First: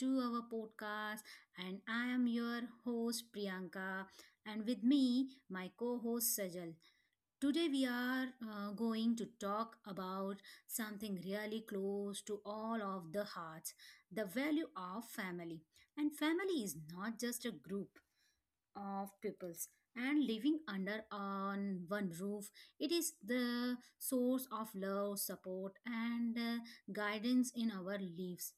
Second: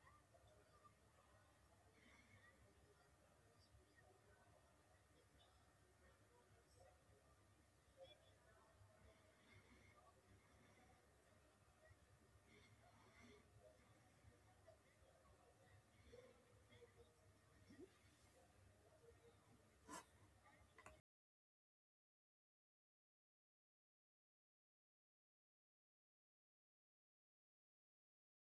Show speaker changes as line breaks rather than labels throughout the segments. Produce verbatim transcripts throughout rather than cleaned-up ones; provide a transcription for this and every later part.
to our podcast. And I am your host, Priyanka, and with me, my co host, Sajal. Today, we are uh, going to talk about something really close to all of the hearts the value of family. And family is not just a group, of peoples and living under on one roof it is the source of love support and uh, guidance in our lives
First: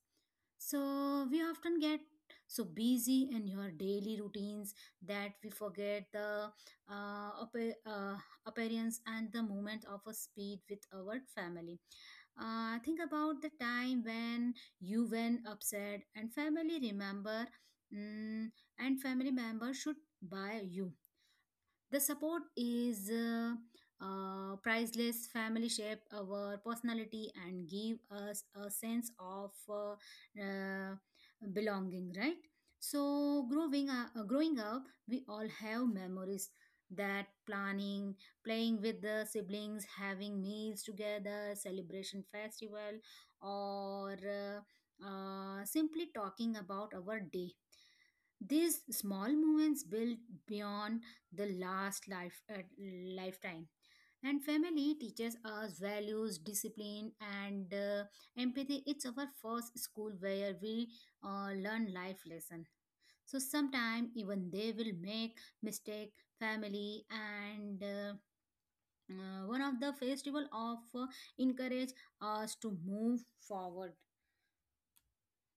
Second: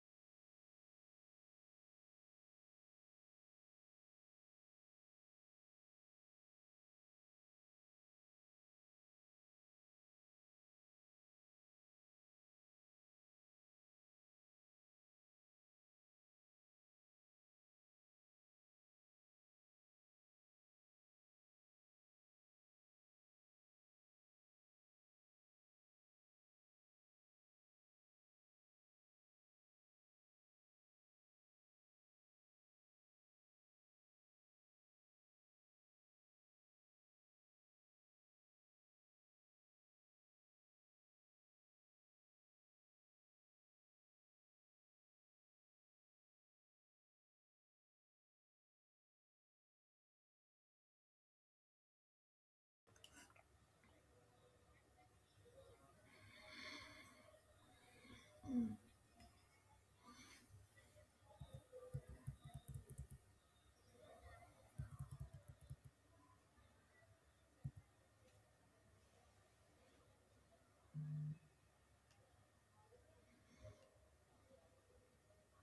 so we often get so busy in your daily routines that we forget the uh, appa- uh, appearance and the moment of a speed with our family. Uh, think about the time when you were upset and family remember mm, and family members should buy you the support is uh, uh, priceless. Family shape our personality and give us a sense of uh, uh, belonging. Right. So growing up, uh, growing up, we all have memories that planning, playing with the siblings, having meals together, celebration festival, or uh, uh, simply talking about our day. These small moments build beyond the last life uh, lifetime and family teaches us values discipline and uh, empathy it's our first school where we uh, learn life lesson so sometime even they will make mistake family and uh, uh, one of the festival of uh, encourage us to move forward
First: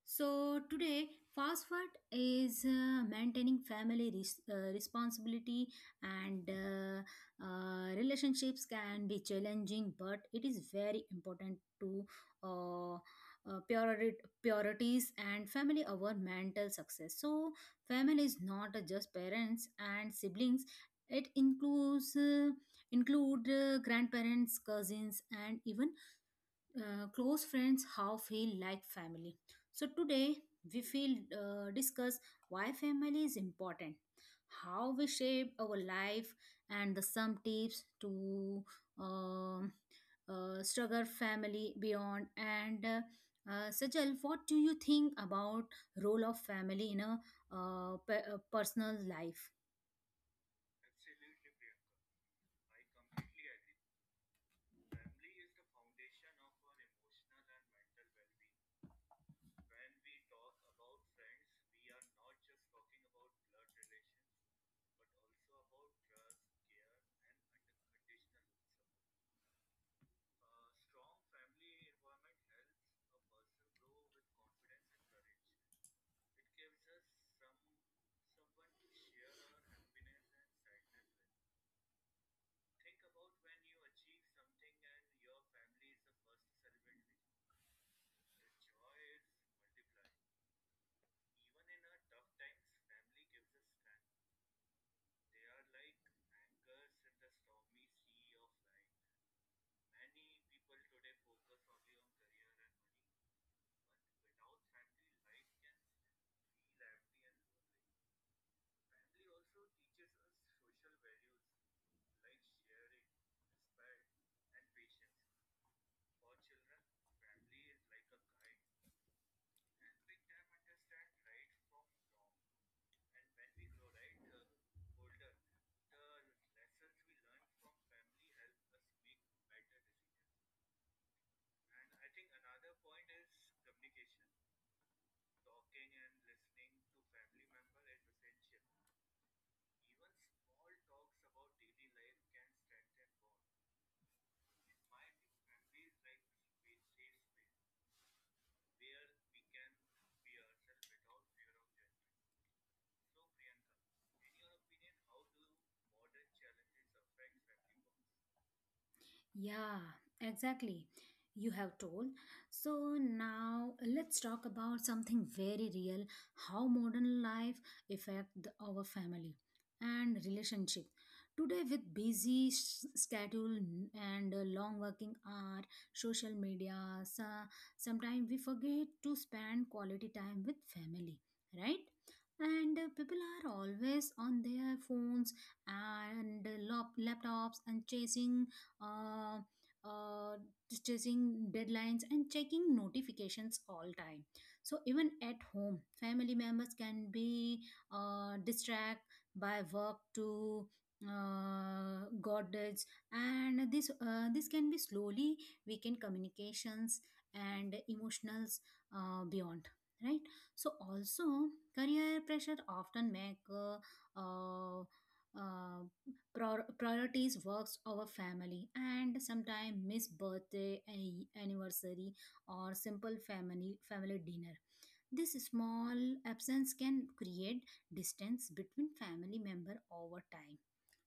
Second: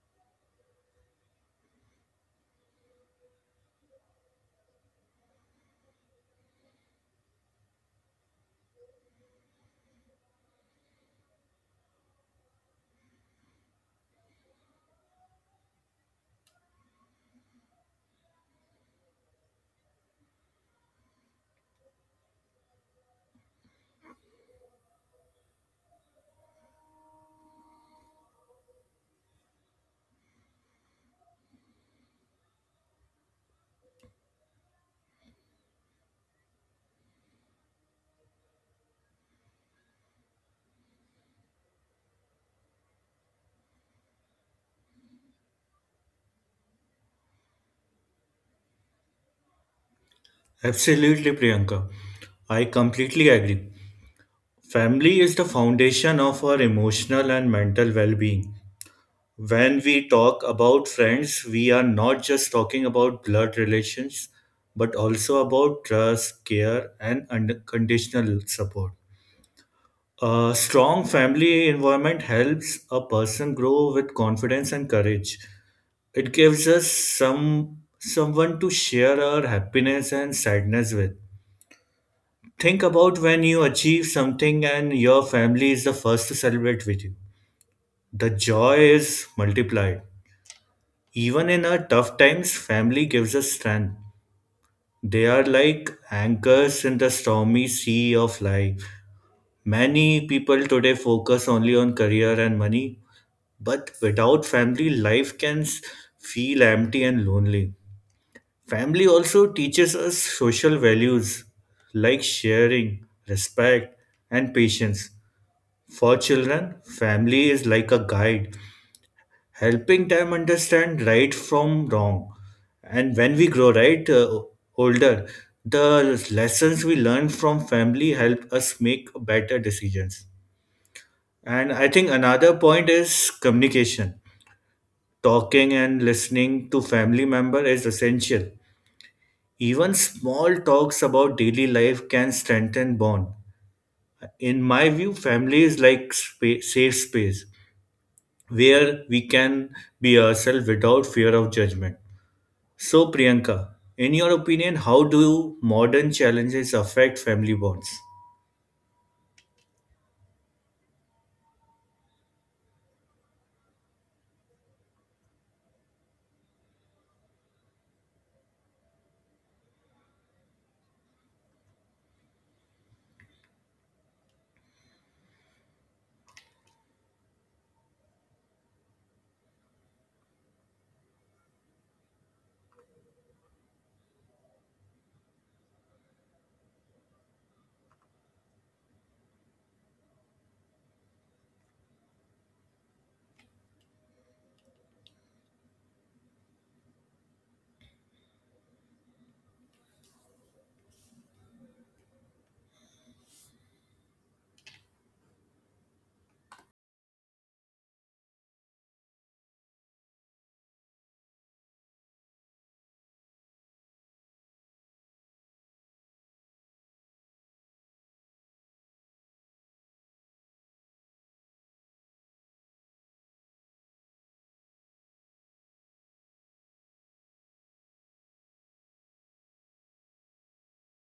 so today, fast food is uh, maintaining family res- uh, responsibility and uh, uh, relationships can be challenging, but it is very important to uh, uh, priori- priorities and family over mental success. So family is not just parents and siblings. It includes uh, include uh, grandparents, cousins, and even uh, close friends how feel like family so today we feel uh, discuss why family is important how we shape our life and the some tips to um uh, struggle family beyond and uh, uh, Sajal, what do you think about role of family in a uh, pe- uh, personal life?
Absolutely, Priyanka. I completely agree. Family is the foundation of our emotional and mental well being. When we talk about friends, we are not just talking about blood relations, but also about trust, care, and unconditional support. A strong family environment helps a person grow with confidence and courage. It gives us some someone to share our happiness and sadness with. Think about when you achieve something and your family is the first to celebrate with you. The joy is multiplied. Even in our tough times, family gives us strength. They are like anchors in the stormy sea of life. Many people today focus only on career and money, but without family, life can s- feel empty and lonely. Family also teaches us social values like sharing, respect, and patience. For children, family is like a guide, helping them understand right from wrong. And when we grow right uh, older, the lessons we learn from family help us make better decisions. And I think another point is communication. Talking and listening to family member is essential. Even small talks about daily life can strengthen bond. In my view, family is like spa- safe space where we can be ourselves without fear of judgment. So, Priyanka, in your opinion, how do modern challenges affect family bonds?
Yeah, exactly. You have told. So now let's talk about something very real how modern life affect the- our family and relationship. Today with busy s- schedule and uh, long working hour, social media, so sometimes we forget to spend quality time with family, right? And uh, people are always on their phones and uh, lap- laptops and chasing uh, uh, chasing deadlines and checking notifications all time so even at home family members can be uh, distracted by work to uh, goddads and this uh, this can be slowly weaken communications and emotionals uh, beyond right so also career pressure often make uh, uh, uh, Prior- priorities works over family and sometimes miss birthday a- anniversary or simple family family dinner this small absence can create distance between family member over time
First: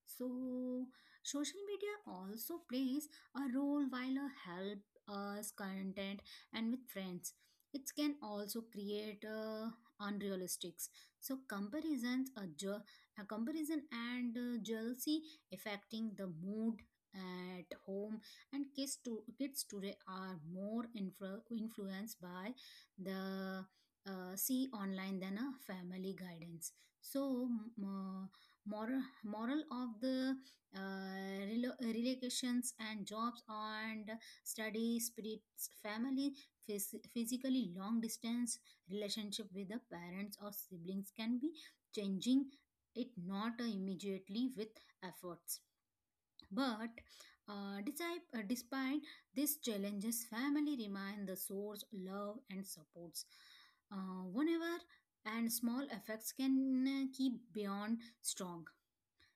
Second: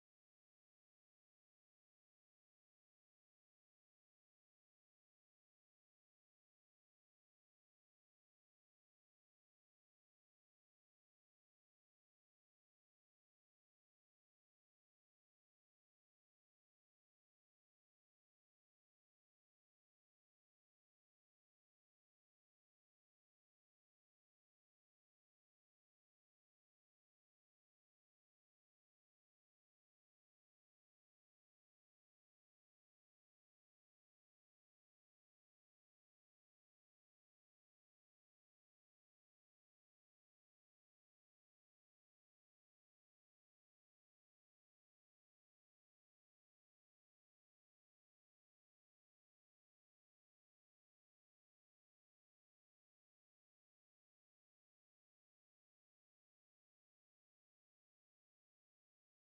so, social media also plays a role while uh, help us content and with friends. It can also create uh, unrealistics. So comparisons, a, ju- a comparison and uh, jealousy affecting the mood at home and kids to kids today are more influ- influenced by the uh, see online than a family guidance. So m- uh, moral moral of the uh, relo- relocations and jobs and study spirits family phys- physically long distance relationship with the parents or siblings can be changing it not uh, immediately with efforts but uh, despite, uh, despite these challenges family remain the source love and supports uh, whenever and small effects can uh, keep beyond strong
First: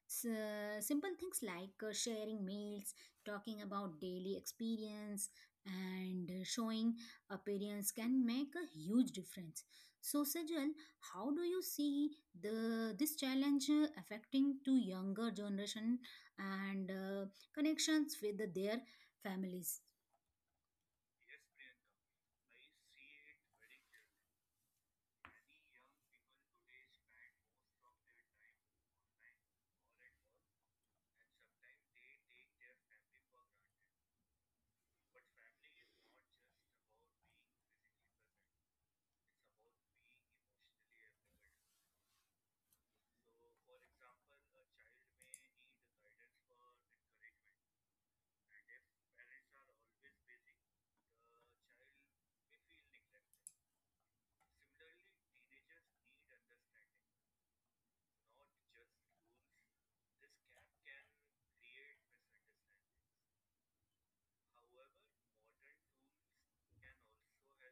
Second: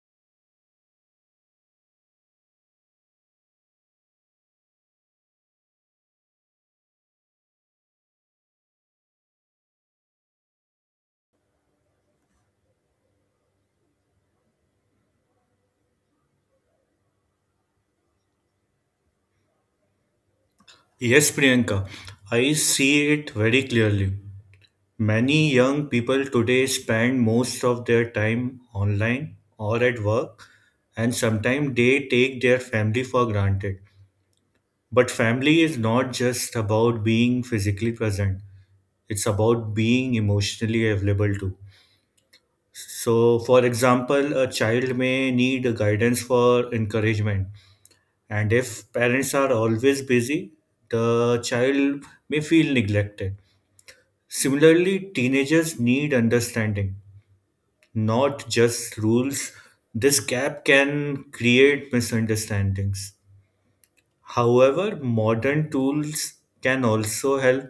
S- simple things like uh, sharing meals, talking about daily experience, and uh, showing appearance can make a huge difference. So, Sajal, how do you see the this challenge uh, affecting to younger generation and uh, connections with their families?
Yes, Priyanka, I see it very clearly. Many young people today spend most of their time online or at work, and sometimes they take their family for granted. But family is not just about being physically present, it's about being emotionally available too. So, for example, a child may need guidance for encouragement, and if parents are always busy, the child may feel neglected. Similarly, teenagers need understanding, not just rules. This gap can create misunderstandings. However, modern tools can also help.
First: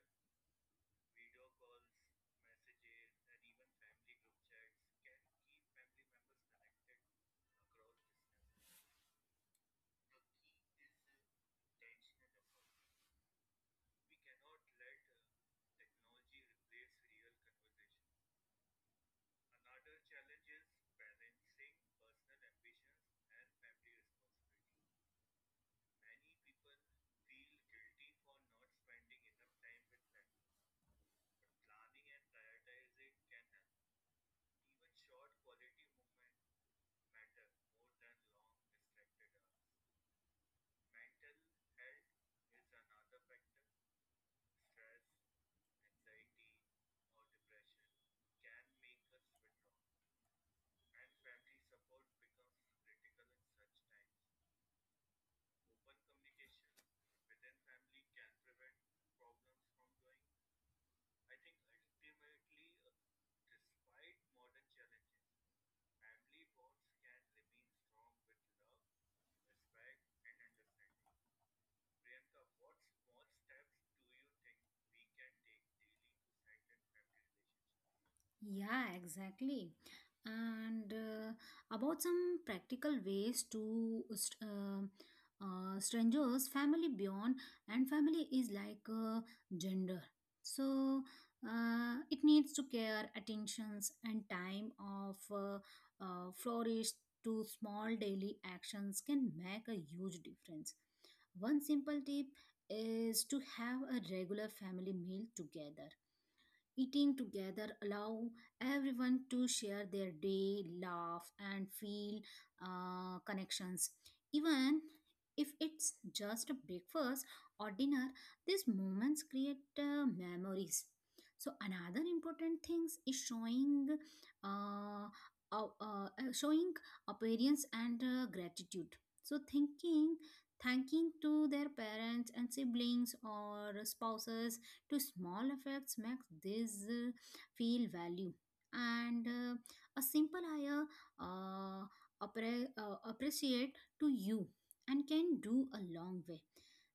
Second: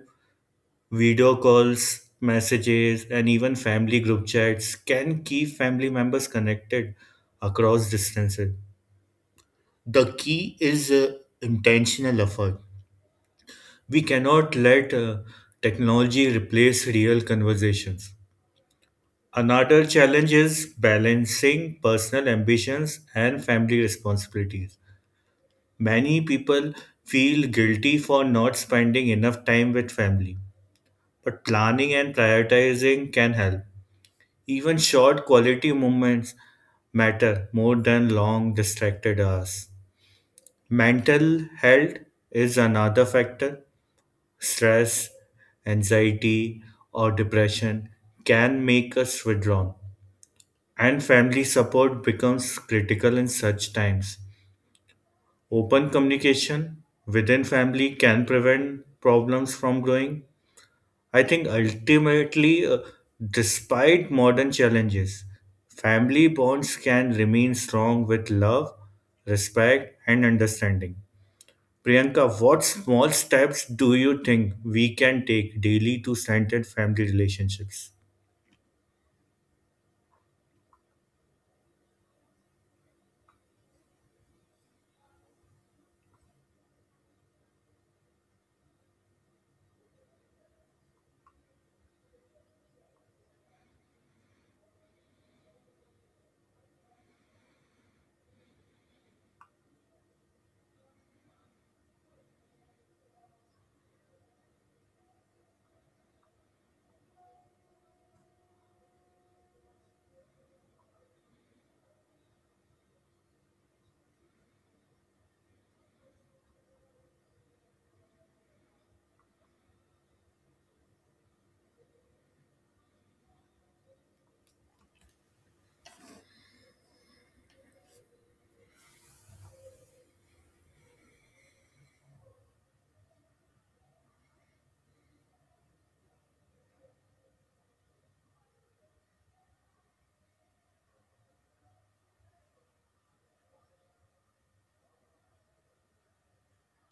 Video calls, messages, and even family group chats can keep family members connected across distances. The key is uh, intentional effort. We cannot let uh, technology replace real conversations. Another challenge is balancing personal ambitions and family responsibilities. Many people feel guilty for not spending enough time with family, but planning and prioritizing can help. Even short quality movements matter more than long distracted hours. Mental health is another factor. Stress, anxiety, or depression can make us withdrawn, and family support becomes critical in such times. Open communication within family can prevent problems from growing. I think ultimately, uh, despite modern challenges, family bonds can remain strong with love, respect, and understanding. Priyanka, what small steps do you think we can take daily to strengthen family relationships?
Yeah, exactly. And uh, about some practical ways to st- um uh, strangers, family beyond, and family is like uh, gender. So uh, it needs to care, attentions, and time of uh, uh, flourish to small daily actions can make a huge difference. One simple tip is to have a regular family meal together Eating together allow everyone to share their day, laugh, and feel uh, connections. Even if it's just a breakfast or dinner, these moments create uh, memories. So another important thing is showing, uh, uh, uh, uh, showing appearance and uh, gratitude. So thinking, thanking to their parents and siblings or spouses to small effects makes this uh, feel value and uh, a simple higher uh, appre- uh, appreciate to you and can do a long way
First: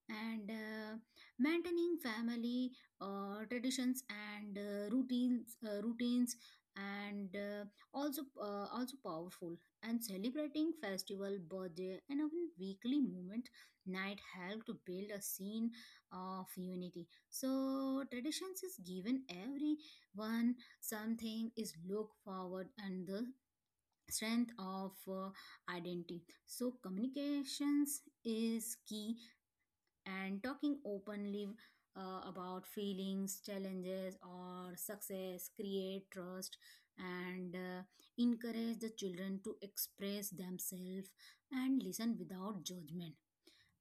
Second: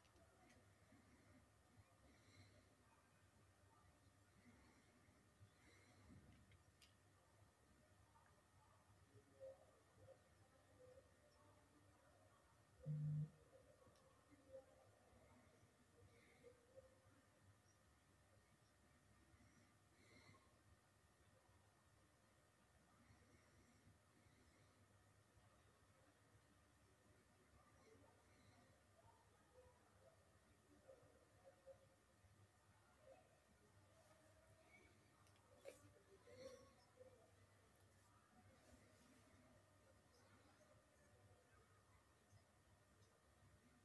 and uh, maintaining family uh, traditions and uh, routines uh, routines and uh, also uh, also powerful and celebrating festival birthday and even weekly moment night help to build a scene of unity so traditions is given everyone something is look forward and the strength of uh, identity. So communications is key and talking openly uh, about feelings, challenges or success create trust and uh, encourage the children to express themselves and listen without judgment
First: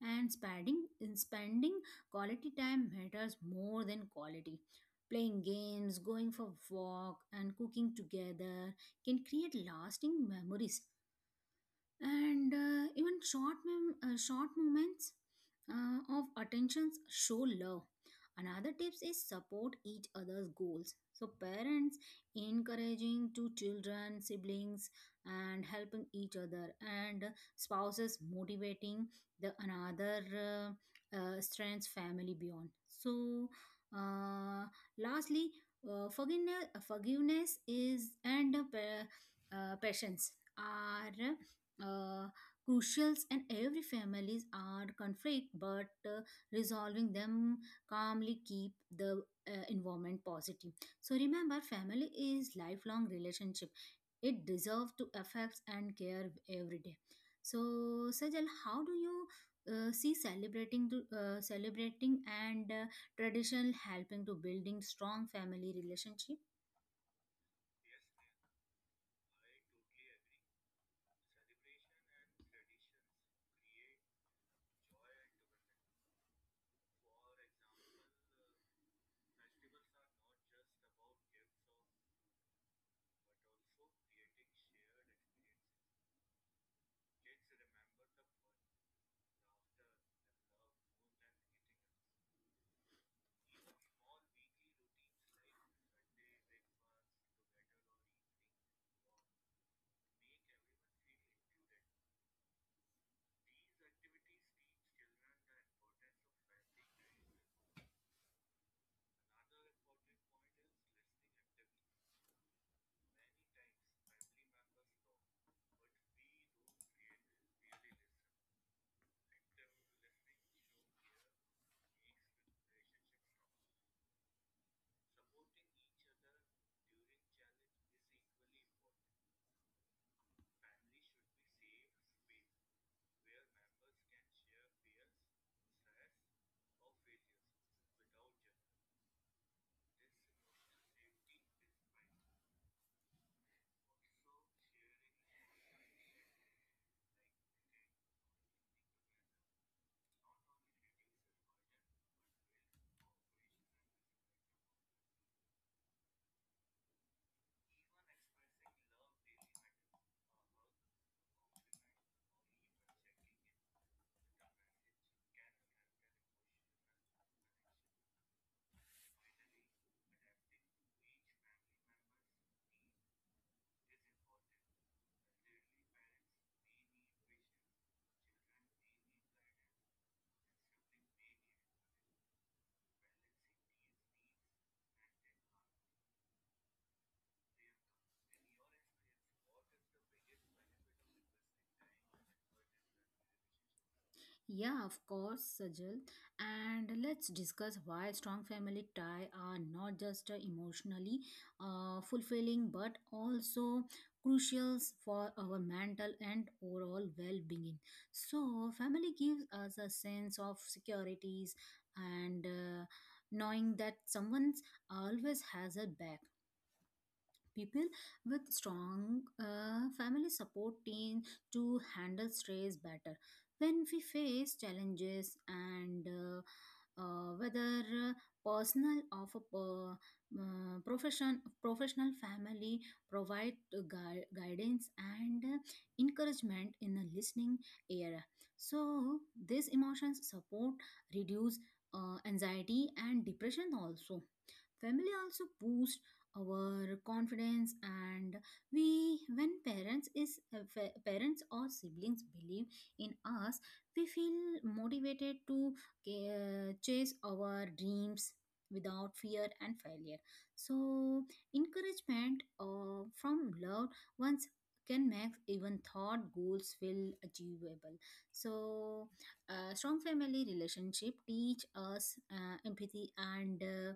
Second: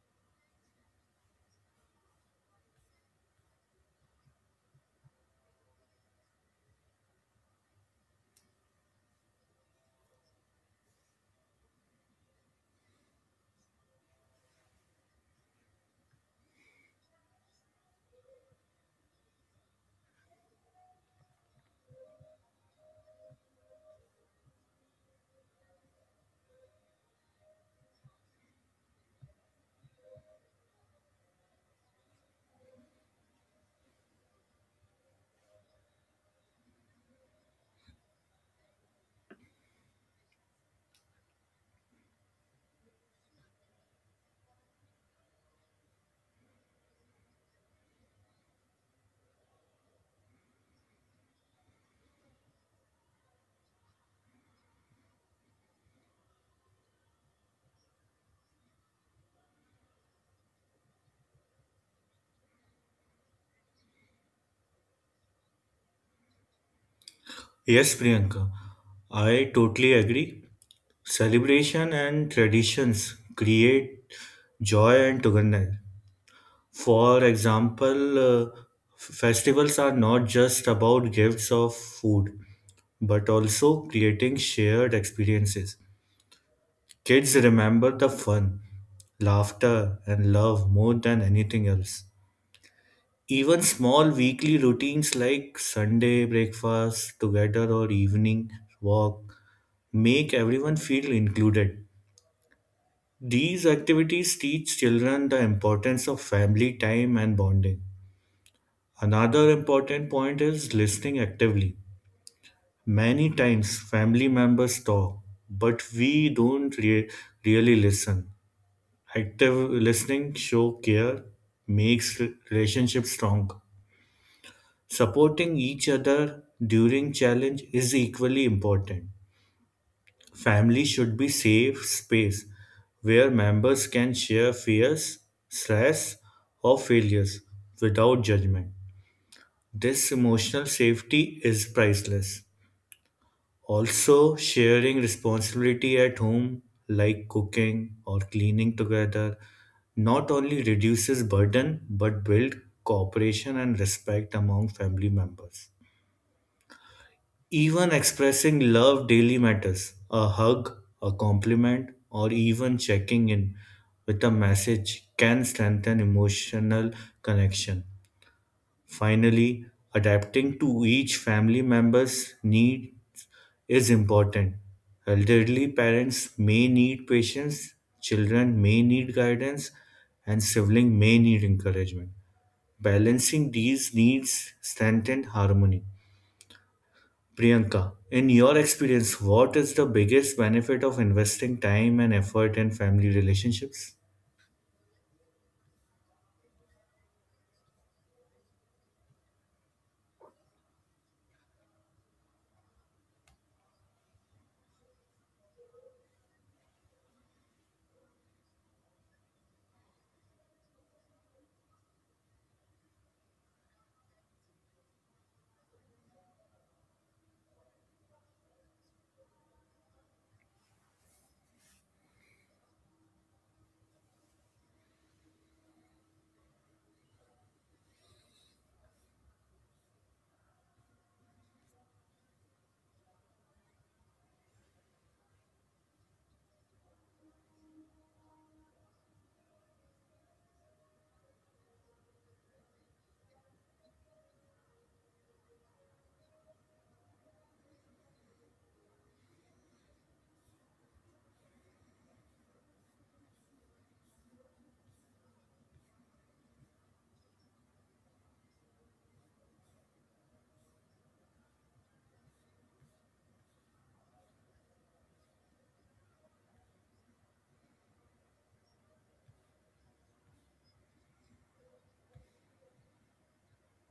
and spending in spending quality time matters more than quality playing games going for walk and cooking together can create lasting memories and uh, even short mem- uh, short moments uh, of attentions show love another tips is support each other's goals so parents encouraging to children siblings and helping each other and spouses motivating the another uh, uh, strengths family beyond so uh, lastly uh, forgiveness forgiveness is and uh, pa- uh, patience are uh, crucials and every families are conflict but uh, resolving them calmly keep the uh, environment positive so remember family is lifelong relationship it deserves to affect and care every day so sajal how do you uh, see celebrating to uh, celebrating and uh, traditional helping to building strong family relationship
Yes, Priyanka, I totally agree. Celebration and traditions create joy and togetherness. For example, uh, f- festivals are not just about gifts of food, but also creating shared experiences. Kids remember the fun, laughter, and love more than anything else. Even small weekly routines like Sunday breakfast together or evening walk make everyone feel included. These activities teach children the importance of family time and bonding. Another important point is listening actively. Many times family members talk, but we don't re- really listen. Active listening show care makes re- relationships strong. Supporting each other during challenge is equally important. Family should be safe space where members can share fears, stress, or failures without judgment. This emotional safety is priceless. Also, sharing responsibility at home, like cooking or cleaning together, not only reduces burden but build cooperation and respect among family members. Even expressing love daily matters. A hug, a compliment, or even checking in with a message can strengthen emotional connection. Finally, adapting to each family member's needs is important. Elderly parents may need patience, children may need guidance, and sibling may need encouragement. Balancing these needs strengthens harmony. Priyanka, in your experience, what is the biggest benefit of investing time and effort in family relationships?
Yeah, of course, Sajal. And let's discuss why strong family tie are not just uh, emotionally uh, fulfilling but also crucial for our mental and overall well-being. So, family gives us a sense of securities and uh, knowing that someone always has a back. People with strong uh, family support team to handle stress better. When we face challenges and uh, uh, whether uh, personal or uh, uh, profession, professional family provide uh, gui- guidance and uh, encouragement in a listening era. So these emotions support reduce uh, anxiety and depression also Family also boosts our confidence and we when parents is uh, fa- parents or siblings believe in us we feel motivated to uh, chase our dreams without fear and failure so encouragement uh, from love once can make even thought goals feel achievable so uh, strong family relationship teach us uh, empathy and uh,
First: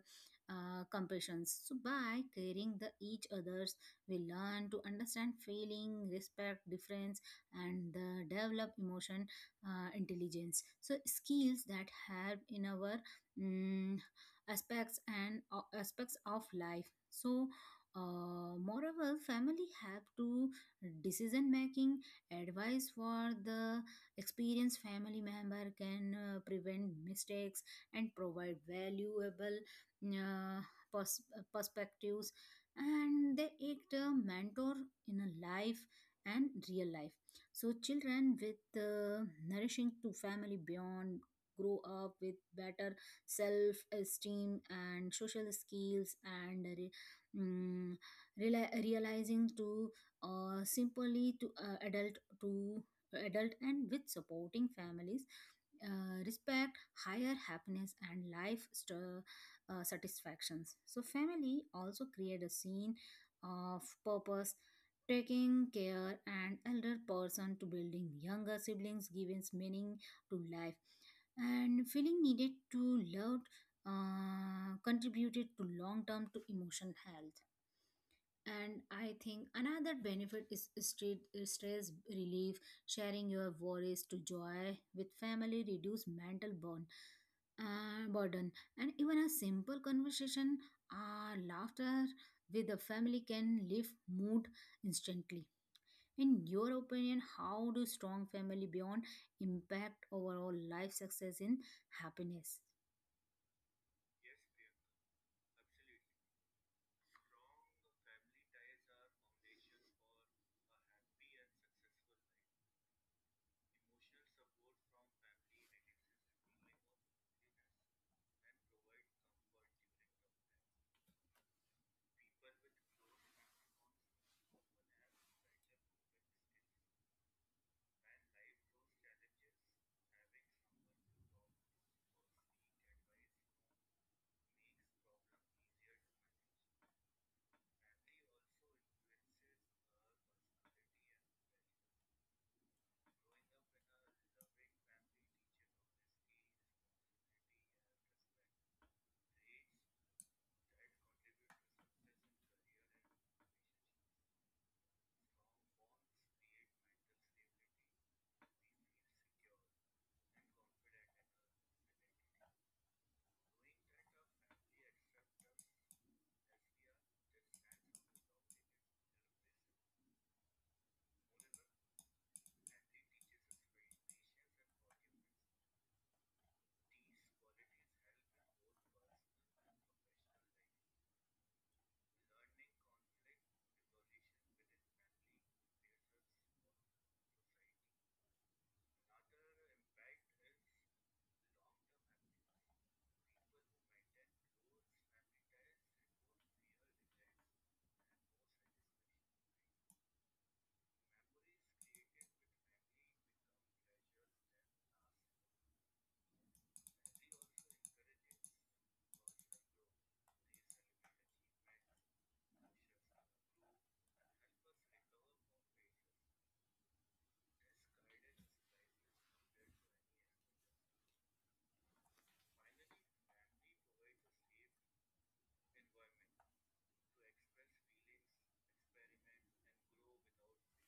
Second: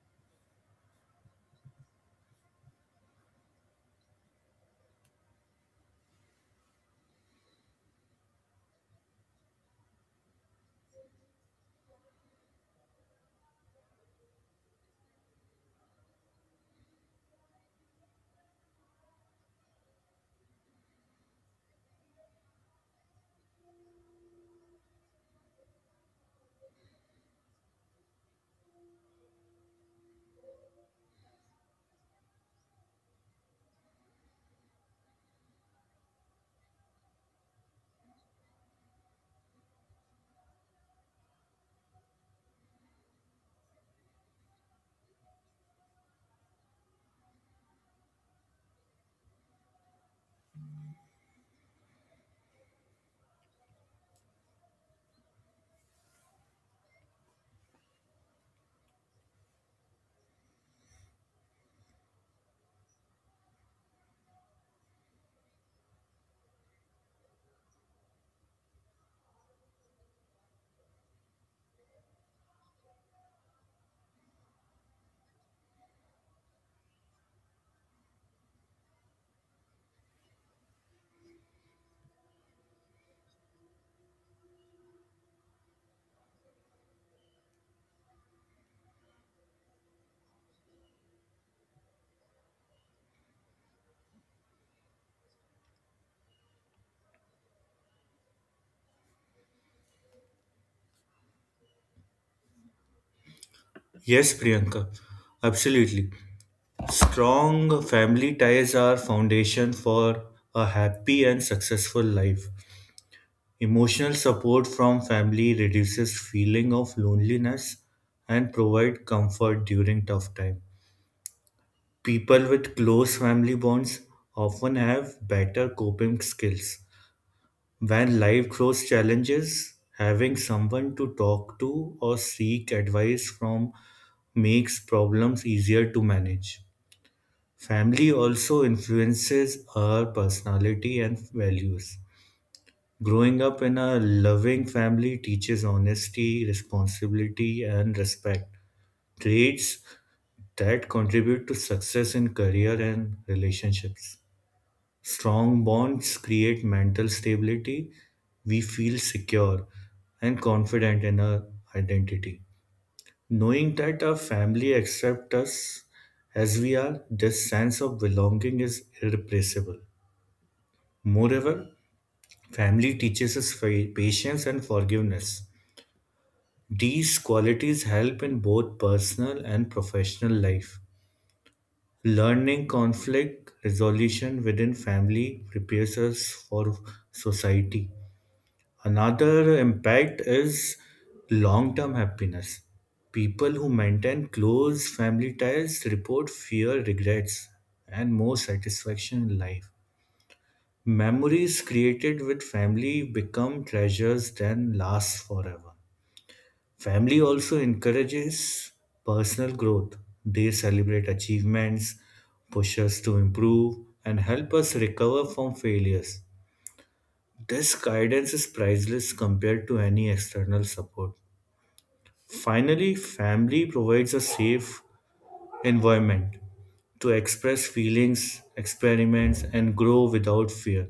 uh, compassions. So, by caring the each others, we learn to understand feeling, respect difference, and uh, develop emotion uh, intelligence. So, skills that help in our mm, aspects and uh, aspects of life. So. Uh, moreover, family help to decision making. Advice for the experienced family member can uh, prevent mistakes and provide valuable uh, pers- uh, perspectives and they act a mentor in a life and real life so children with uh, nourishing to family beyond grow up with better self esteem and social skills and re- mm, reali- realizing to uh, simply to uh, adult to adult and with supporting families uh, respect higher happiness and life uh, satisfactions. So, family also create a scene of purpose, taking care and elder person to building younger siblings, giving meaning to life, and feeling needed to love uh, contributed to long term to emotional health. And I think another benefit is street stress relief. Sharing your worries to joy with family reduce mental burn, uh, burden, and even a simple conversation or laughter with the family can lift mood instantly. In your opinion, how do strong family beyond impact overall life success in happiness?
Yes, Priyanka, absolutely. Strong family ties are foundation for a happy and successful life. Emotional support from family reduces feeling of loneliness and provide comfort during tough time. People with close family bonds often have better coping skills. When life throws challenges, having someone to talk to or seek advice from makes problems easier to manage. Family also influences our personality and values. Growing up in a loving family teaches honesty, responsibility, and respect, traits that contribute to success in career and relationships. Strong bonds create mental stability. We feel secure and confident in our identity. Knowing that our family accepts us as we are, this sense of belonging is irreplaceable. Moreover, family teaches us fa- patience and forgiveness. These qualities help in both personal and professional life. Learning conflict resolution within family prepares us for society. Another impact is long term happiness. People who maintain close family ties report fewer regrets and more satisfaction in life. Memories created with family become treasures that last forever. Family also encourages personal growth. They celebrate achievements, push us to improve, and help us recover from failures. This guidance is priceless compared to any external support. Finally, family provides a safe environment to express feelings, experiments, and grow without fear.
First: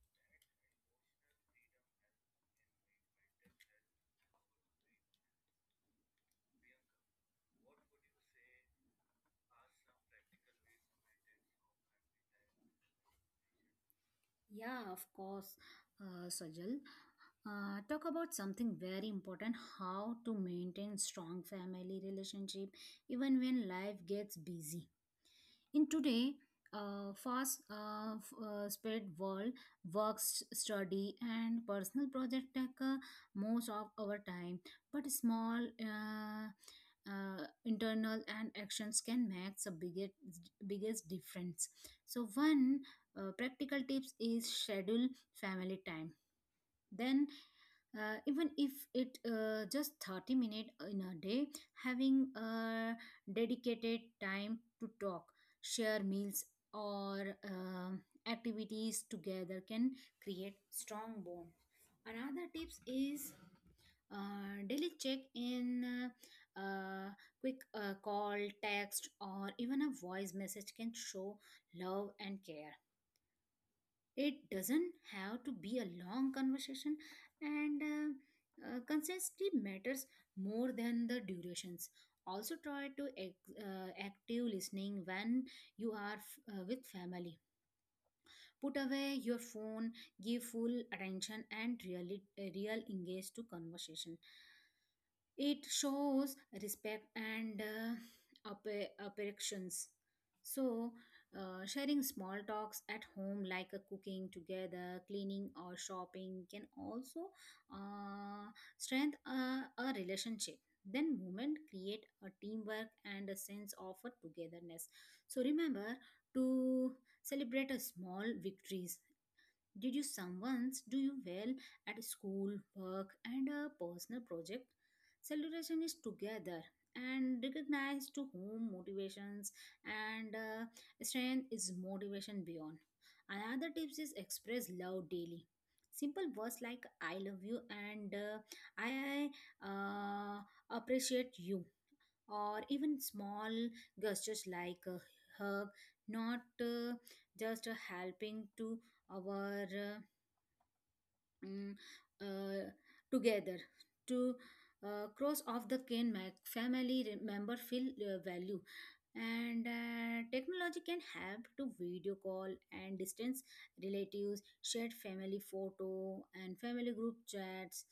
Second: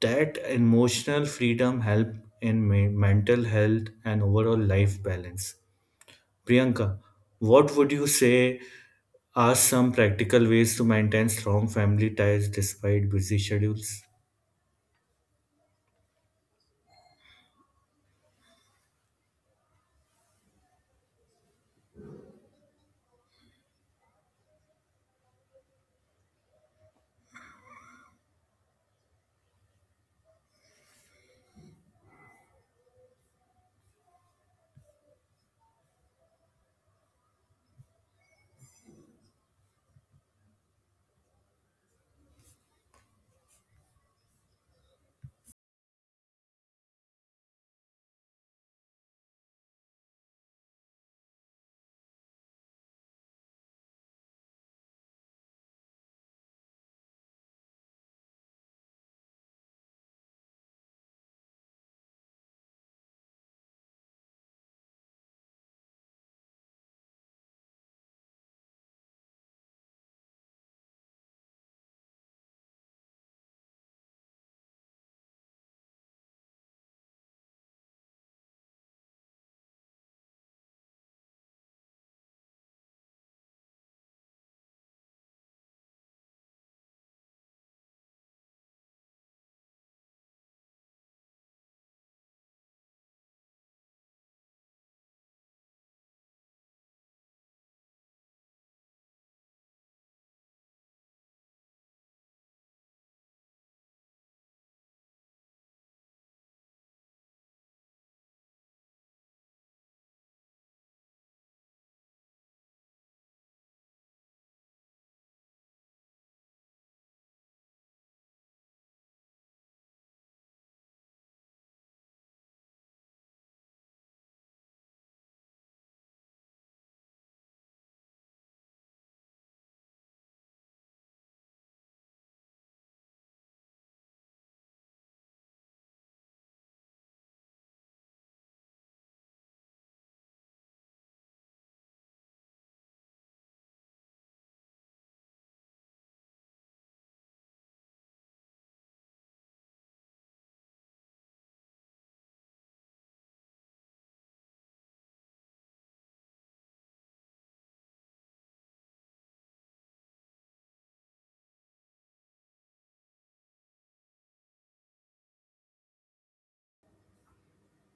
That emotional freedom helps in me- mental health and overall life balance. Priyanka, what would you say are some practical ways to maintain strong family ties despite busy schedules?
Yeah, of course, uh, Sajal. Uh, talk about something very important how to maintain strong family relationship even when life gets busy in today, uh, fast uh, f- uh, spread world, work, s- study, and personal project take uh, most of our time. But small uh, uh, internal and actions can make the biggest biggest difference. So one uh, practical tips is schedule family time. Then uh, even if it uh, just thirty minutes in a day having uh, dedicated time to talk share meals or um activities together can create strong bond another tips is uh, daily check in uh, uh, quick uh, call text or even a voice message can show love and care it doesn't have to be a long conversation, and uh, uh, consistency matters more than the durations. Also, try to ex- uh, active listening when you are f- uh, with family. Put away your phone, give full attention, and really uh, real engage to conversation. It shows respect and uh, appe- affections. So, uh, sharing small talks at home, like uh, cooking together, cleaning, or shopping, can also uh, strengthen a, a relationship. Then, movement create a teamwork and a sense of a togetherness. So, remember to celebrate a small victories did you someone's do you well at school, work, and a personal project? Celebration is together and recognize to whom motivations and uh, strength is motivation beyond. Another tips is express love daily. Simple words like "I love you" and uh, "I uh, appreciate you," or even small gestures like a hug, not uh, just a helping to our. Uh, mm, uh, together to uh, cross off the cane mac family member feel uh, value, and uh, technology can help to video call and distance relatives shared family photo and family group chats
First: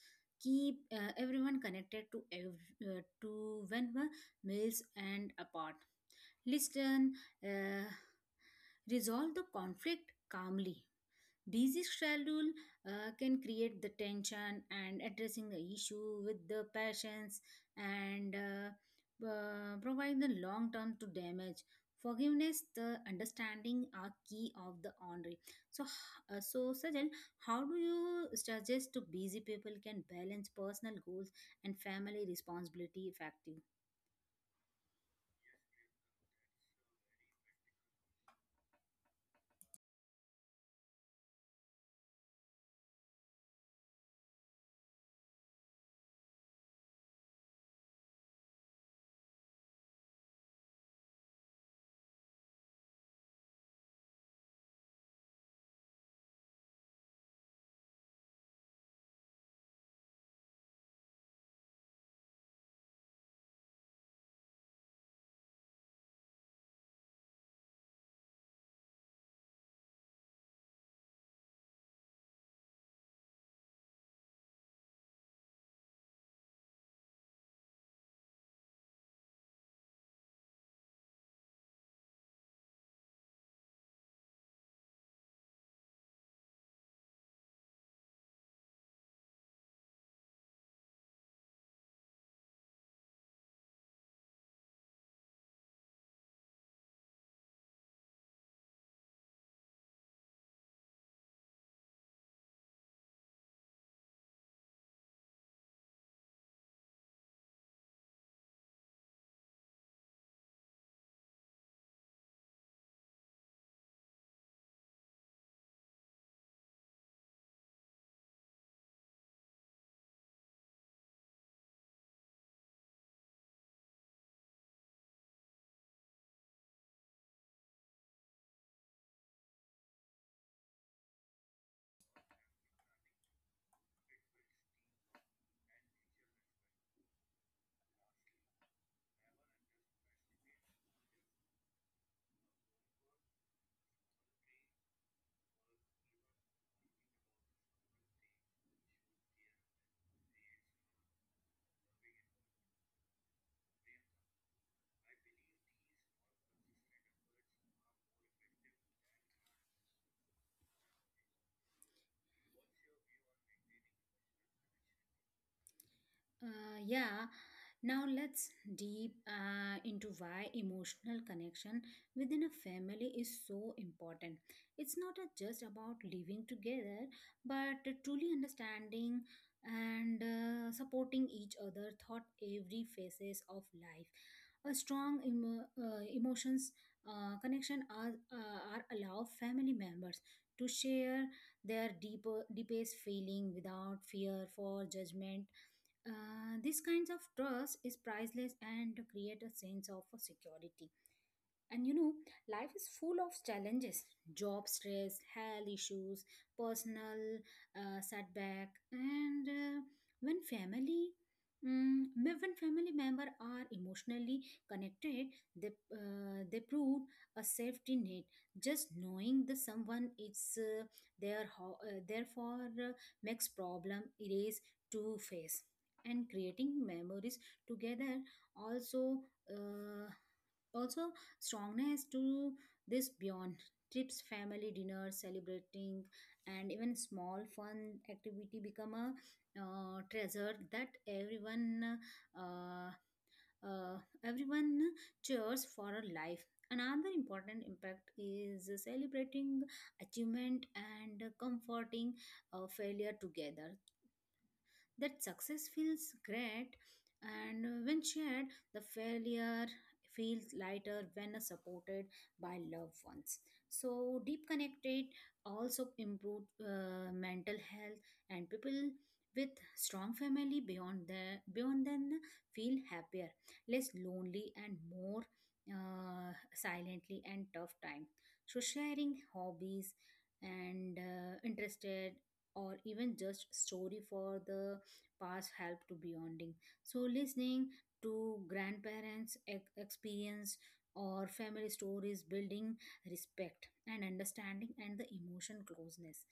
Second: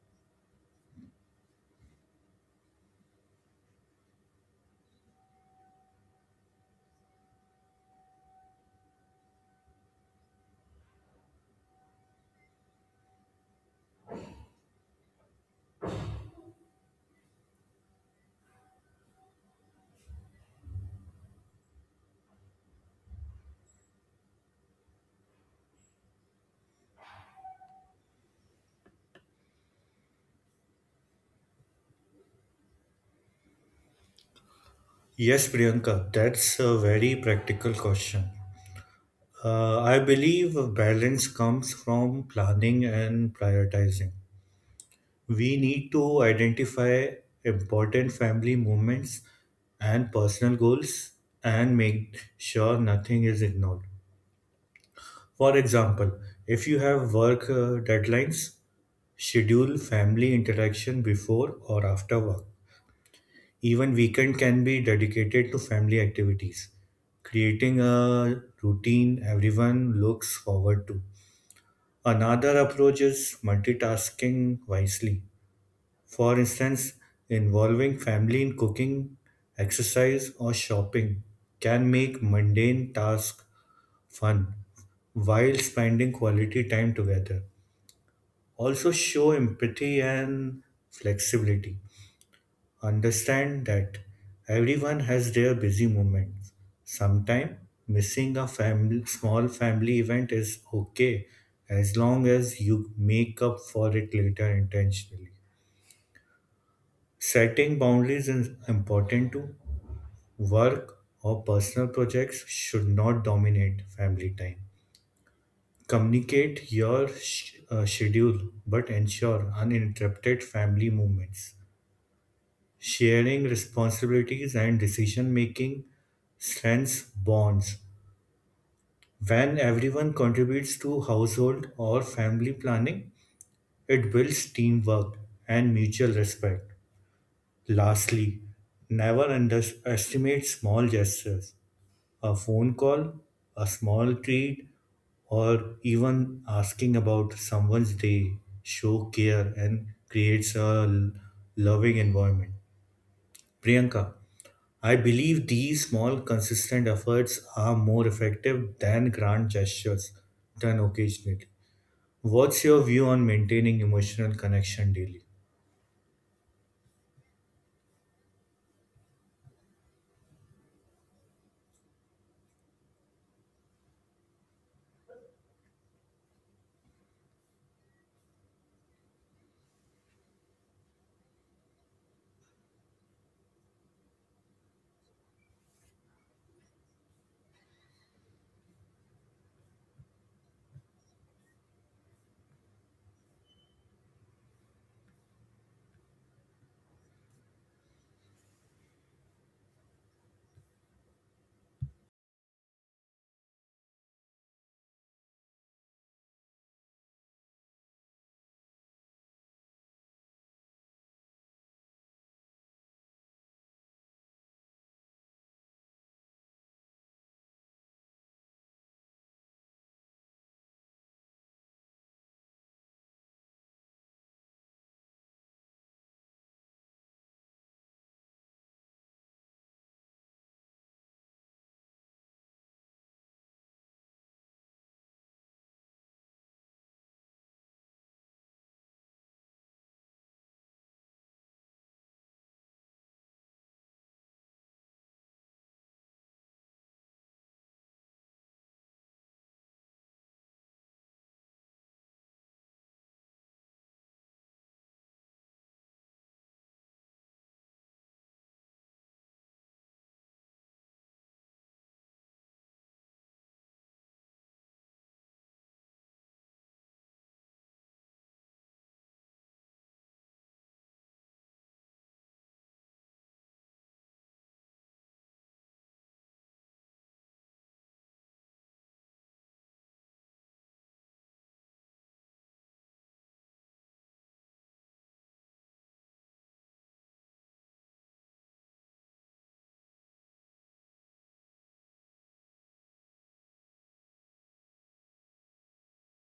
keep uh, everyone connected to ev- uh, to when were meals and apart. Listen, uh, resolve the conflict calmly. Busy schedule uh, can create the tension, and addressing the issue with the patience and uh, uh, provide the long term to damage. Forgiveness, the understanding are key of the honoring. So, uh, so Sajal, how do you suggest to busy people can balance personal goals and family responsibility effectively?
Yes, Priyanka, that's a very practical question. Uh, I believe balance comes from planning and prioritizing. We need to identify important family moments and personal goals and make sure nothing is ignored. For example, if you have work uh, deadlines, schedule family interaction before or after work. Even weekend can be dedicated to family activities, creating a routine everyone looks forward to. Another approach is multitasking wisely. For instance, involving family in cooking, exercise, or shopping can make mundane tasks fun while spending quality time together. Also, show empathy and flexibility. Understand that everyone has their busy moments. Sometimes missing a family, small family event is okay as long as you make up for it later intentionally. Setting boundaries is important too. Work or personal projects should not dominate family time. Communicate your sh- uh, schedule but ensure uninterrupted family moments. Sharing responsibilities and decision making strengthens bonds. When everyone contributes to household or family planning, it builds teamwork and mutual respect. Lastly, never underestimate small gestures. A phone call, a small treat, or even asking about someone's day show care and creates a l- loving environment. Priyanka, I believe these small, consistent efforts are more effective than grand gestures done occasionally. What's your view on maintaining emotional connection daily?
Uh, yeah, now let's deep uh, into why emotional connection within a family is so important. It's not a- just about living together, but truly understanding and uh, supporting each other throughout every phases of life. A strong emo- uh, emotions uh, connection are, uh, are allow family members to share their deeper deepest feeling without fear for judgment. Uh, this kinds of trust is priceless and create a sense of security. And you know, life is full of challenges, job stress, health issues, personal uh, setback, and uh, when family. mm, me- when family member are emotionally connected, they, uh, they prove a safety net. Just knowing that someone is uh, there, ho- uh, therefore, uh, makes problem erase to face. And creating memories together also uh, also strongness to this beyond trips family dinners celebrating and even small fun activity become a uh, treasure that everyone uh, uh, everyone cheers for a life. Another important impact is celebrating achievement and comforting uh, failure together, that success feels great, and when shared the failure feels lighter when supported by loved ones. So deep connected also improve uh, mental health, and people with strong family beyond the beyond then feel happier, less lonely, and more uh, silently and tough time. So sharing hobbies and uh, interested, or even just story for the past help to bonding. So listening to grandparents' ex- experience or family stories building respect and understanding and the emotion closeness.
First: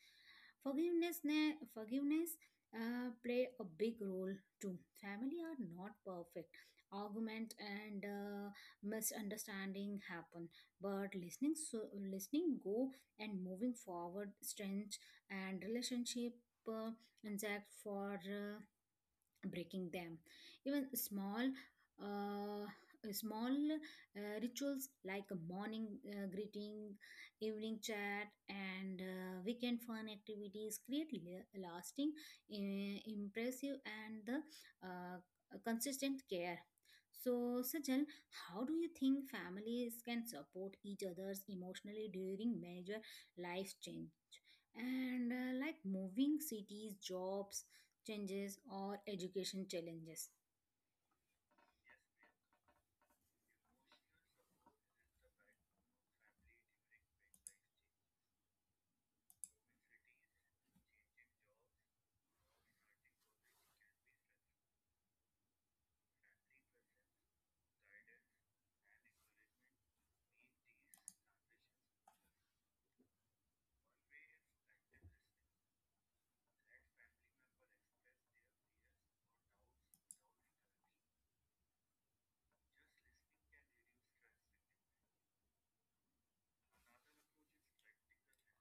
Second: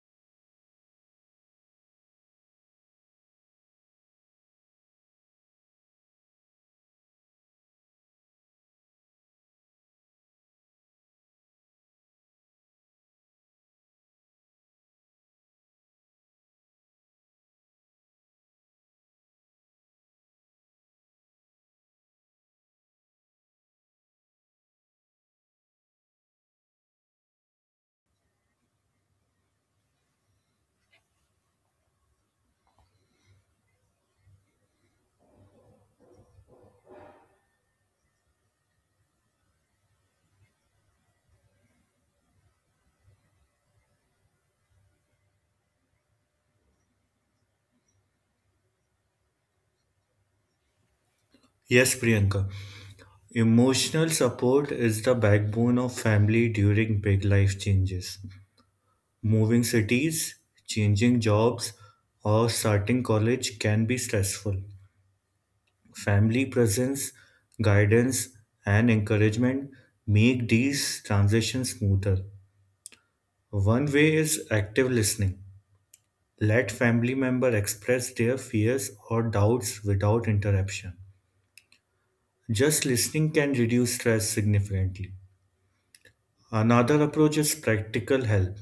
Forgiveness, ne- forgiveness uh, play a big role too. Family are not perfect. Argument and uh, misunderstanding happen, but listening, so listening, go and moving forward, strength and relationship. Uh, intact for uh, breaking them. Even small uh, small uh, rituals like a morning uh, greeting, evening chat, and uh, weekend fun activities create la- lasting i- impressive and the uh, consistent care. So Sajal, how do you think families can support each others emotionally during major life changes and uh, like moving cities, jobs changes, or education challenges?
Yes, Priyanka. Emotional support is the backbone of family during big life changes. Moving cities, changing jobs, or starting college can be stressful. Family presence, guidance, and encouragement make these transitions smoother. One way is active listening. Let family members express their fears or doubts without interruption. Just listening can reduce stress significantly. Another approach is practical help.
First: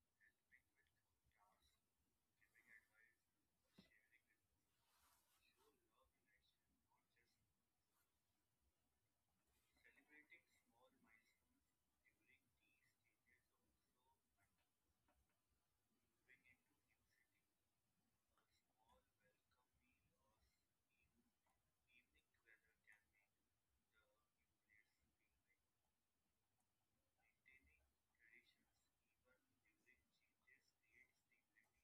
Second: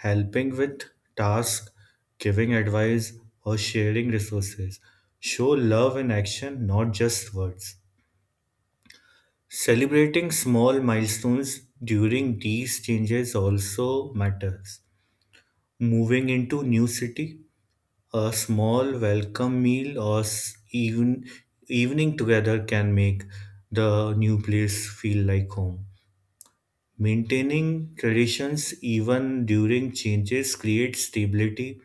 Helping with tasks, giving advice, or sharing resources. Show love in action, not just words. Celebrating small milestones during these changes also matters. Moving into new city. A small welcome meal or s- even evening together can make the new place feel like home. Maintaining traditions even during changes creates stability.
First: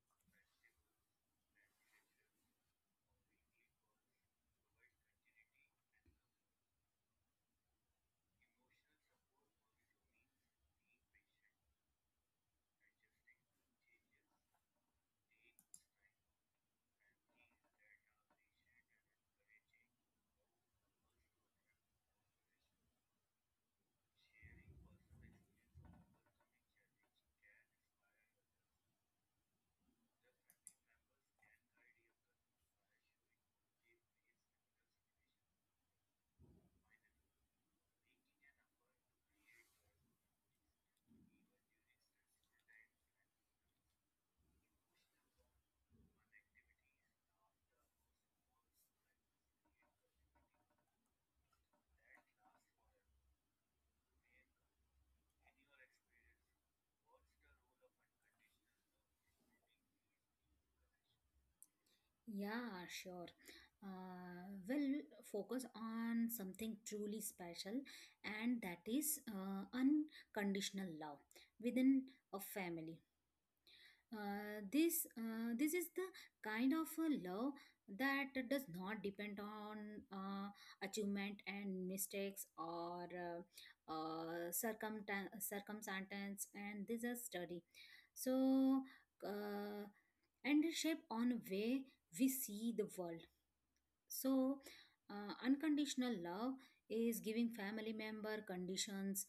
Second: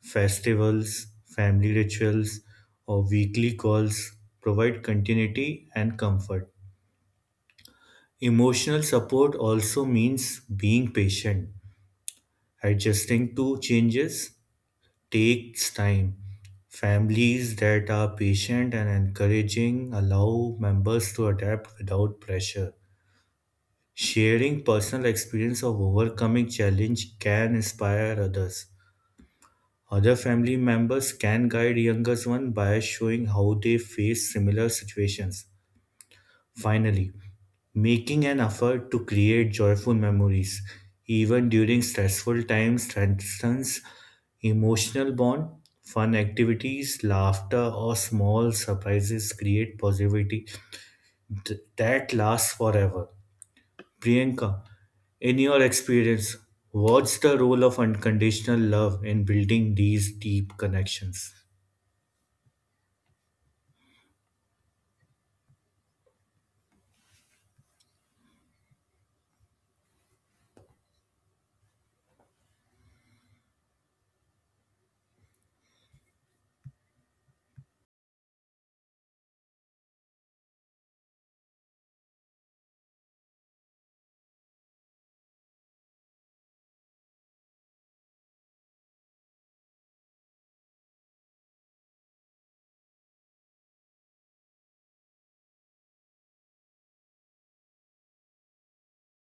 Festivals, family rituals, or weekly calls provide continuity and comfort. Emotional support also means being patient, adjusting to changes, takes time. Families that are patient and encouraging allow members to adapt without pressure. Sharing personal experience of overcoming challenge can inspire others. Other family members can guide younger ones by showing how they face similar situations. Finally, making an effort to create joyful memories, even during stressful times, strengthens emotional bond, fun activities, laughter, or small surprises create positivity th- that lasts forever. Priyanka, in your experience, what's the role of unconditional love in building these deep connections?
Yeah, sure. Uh, we'll focus on something truly special, and that is uh, unconditional love within a family. Uh, this uh, this is the kind of a love that does not depend on uh, achievement and mistakes, or uh, uh, circumta- circumstance, and this is study. So, uh, and shape on way we see the world. So, uh, unconditional love is giving family member conditions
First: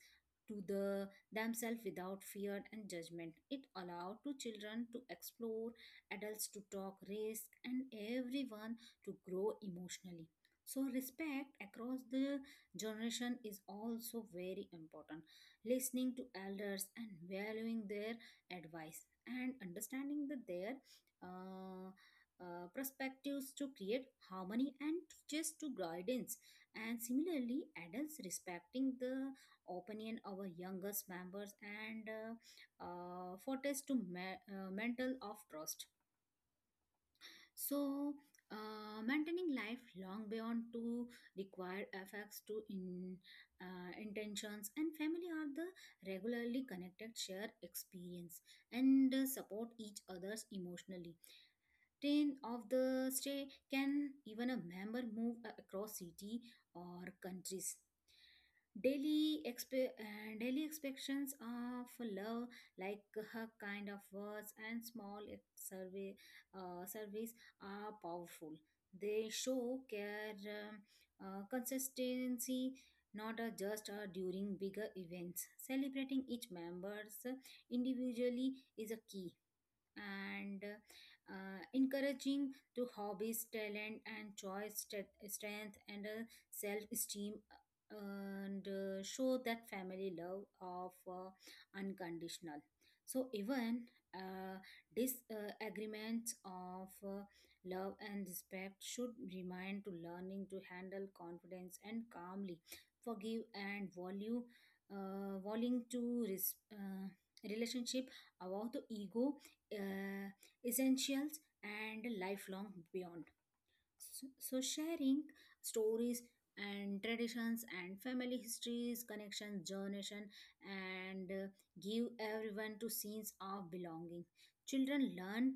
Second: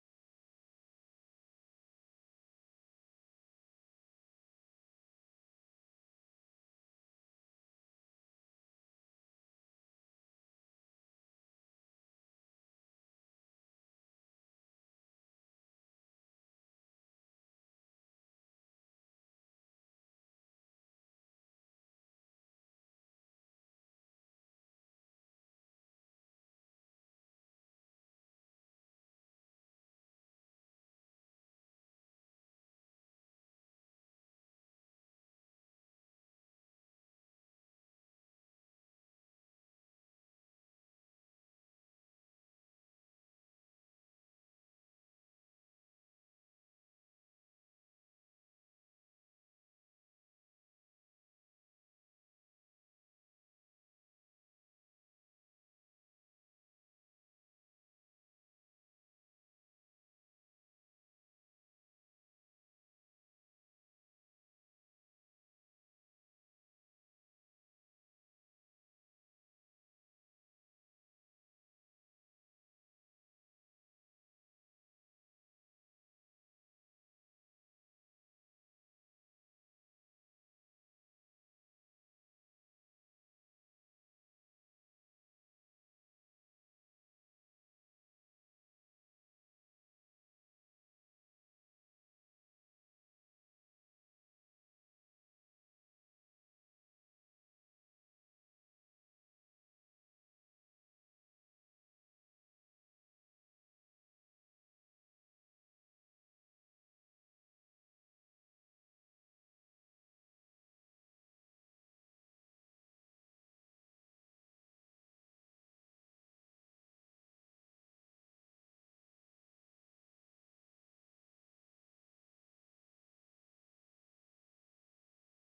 to the themselves without fear and judgment. It allowed to children to explore, adults to talk, risk, and everyone to grow emotionally. So, respect across the generation is also very important. Listening to elders and valuing their advice and understanding that their uh, uh, perspectives to create harmony and just to guidance, and similarly adults respecting the opinion of our youngest members and uh, uh, fortress to ma- uh, mental of trust. So, uh, maintaining life long beyond to require effects to in uh, intentions, and family are the regularly connected share experience and uh, support each others emotionally train of the stay can even a member move a- across city or countries. Daily expe- uh, daily expectations of love, like her kind of words and small survey uh, surveys are powerful. They show care, um, uh, consistency not uh, just uh, during bigger events, celebrating each members individually is a key. And uh, encouraging to hobbies talent and choice st- strength and uh, self-esteem, uh, and uh, show that family love of uh, unconditional. So even uh, disagreements of uh, love and respect should remind to learning to handle confidence and calmly forgive and value, uh, wanting to res- uh, relationship about the ego, uh, essentials and lifelong beyond. So, so sharing stories and traditions and family histories, connections, generation, and uh, give everyone to sense of belonging. Children learn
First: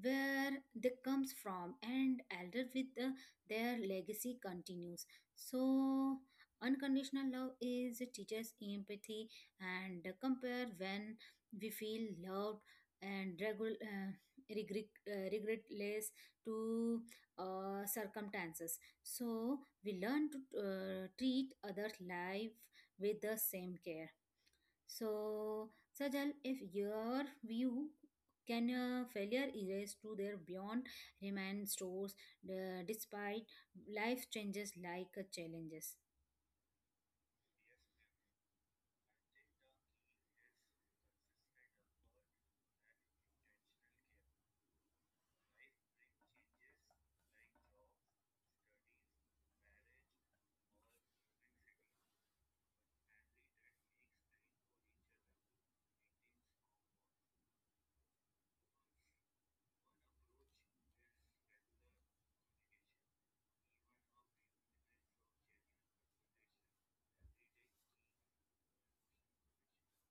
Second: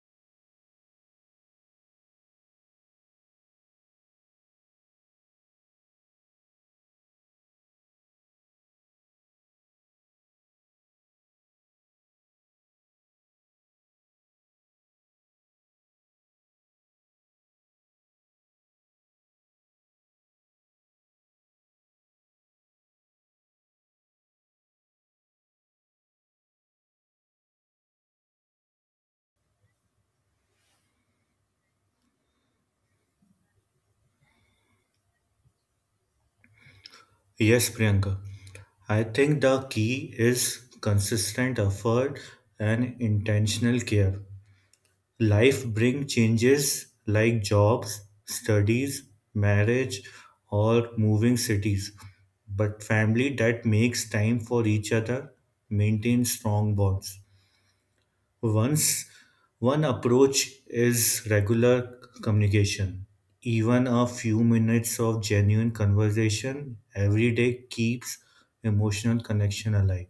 where they comes from, and elder with the, their legacy continues. So unconditional love is teaches empathy and compare when we feel loved and regul- uh, regret, uh, regret less to uh, circumstances. So we learn to uh, treat other life with the same care. So Sajal, if your view, can a failure erase to their beyond remain stores uh, despite life changes like uh, challenges?
Yes, Priyanka. I think the key is consistent effort and intentional care. Life brings changes like jobs, studies, marriage, or moving cities. But family that makes time for each other maintains strong bonds. Once One approach is regular communication. Even a few minutes of genuine conversation every day keeps emotional connection alive.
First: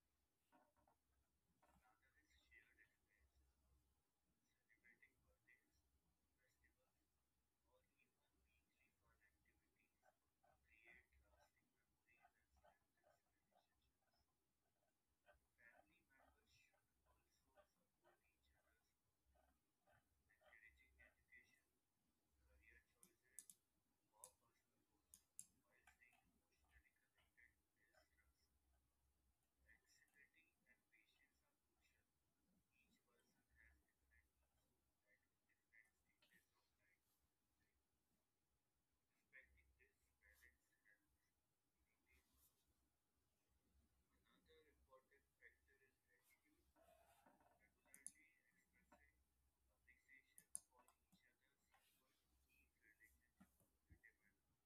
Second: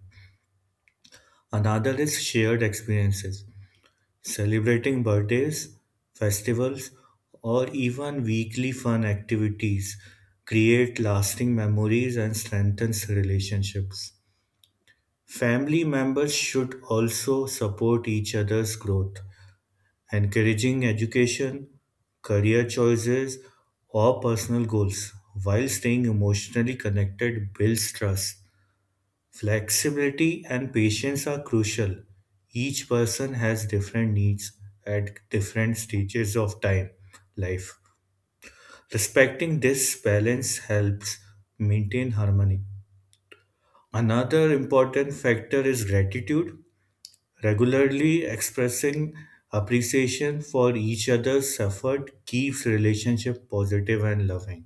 Another is shared experiences. Celebrating birthdays, festivals, or even weekly fun activities create lasting memories and strengthens relationships. Family members should also support each other's growth, encouraging education, career choices, or personal goals while staying emotionally connected builds trust. Flexibility and patience are crucial. Each person has different needs at different stages of time, life. Respecting this balance helps maintain harmony. Another important factor is gratitude. Regularly expressing appreciation for each other's effort keeps relationship positive and loving.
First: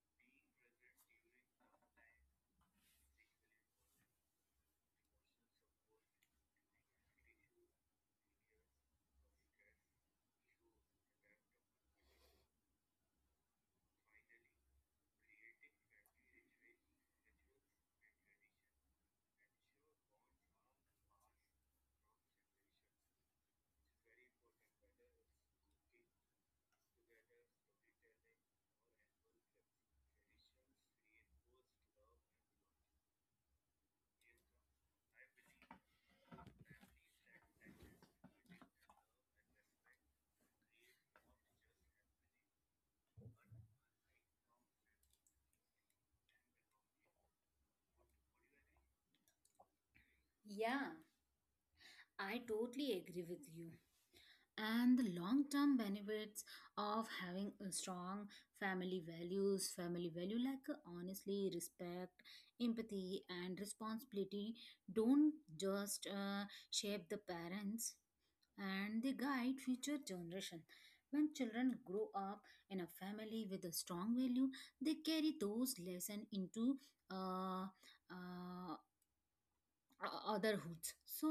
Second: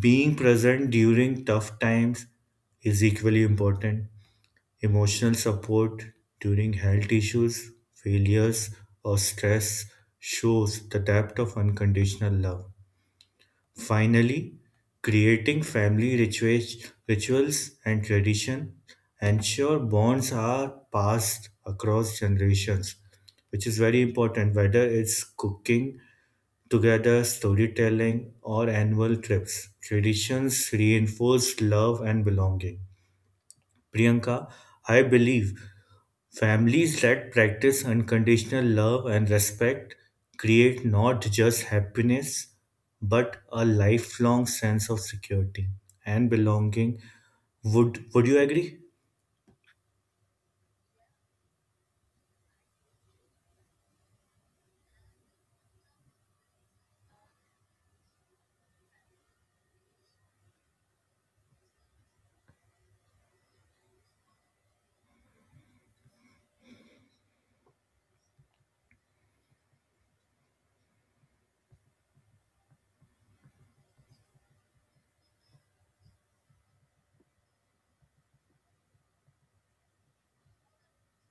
Being present during tough times is equally important. Emotional support during health issues, failures, or stress shows the depth of unconditional love. Finally, creating family ritua- rituals and tradition ensure bonds are passed across generations, which is very important, whether it's cooking together, storytelling, or annual trips. Traditions reinforce love and belonging. Priyanka, I believe families that practice unconditional love and respect create not just happiness but a lifelong sense of security and belonging. Would would you agree?
Yeah, I totally agree with you. And the long term benefits of having a strong family values family value, like uh, honestly respect empathy and responsibility, don't just uh, shape the parents, and they guide future generation. When children grow up in a family with a strong value, they carry those lessons into uh, uh, o- otherhoods. So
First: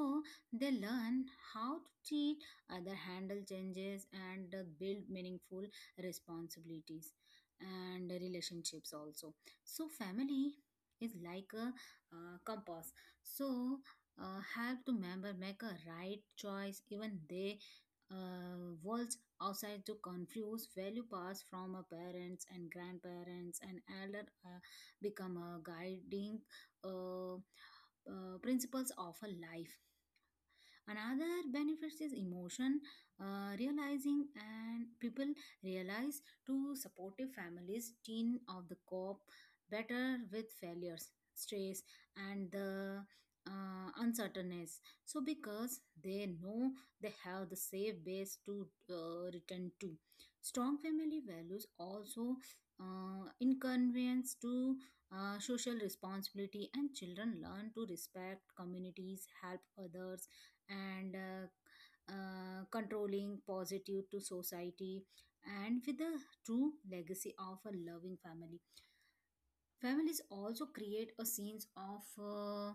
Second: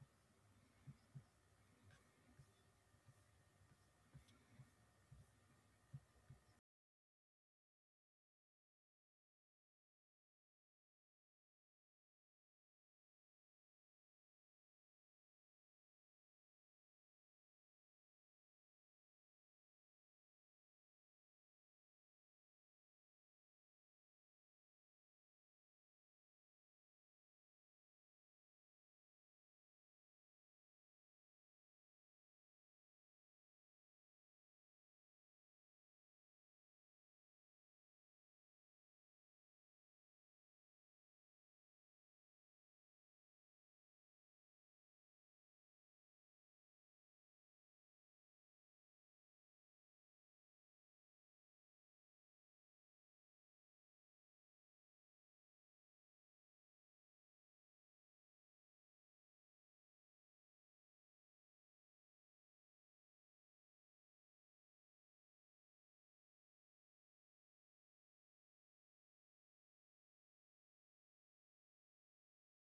they learn how to treat other handle changes and uh, build meaningful responsibilities and relationships also. So family is like a uh, compass. So uh, help to member make a right choice, even they uh, worlds outside to confuse value passed from a parents and grandparents and elder uh, become a guiding uh, uh, principles of a life. Another benefits is emotion uh, realizing, and people realize to supportive families teen of the cope better with failures, stress, and the uh, uncertainties. So because they know they have the safe base to uh, return to. Strong family values also uh, inconvenience to uh, social responsibility, and children learn to respect communities, help others, and uh, uh, controlling positive to society, and with the true legacy of a loving family. Families also create a sense of uh,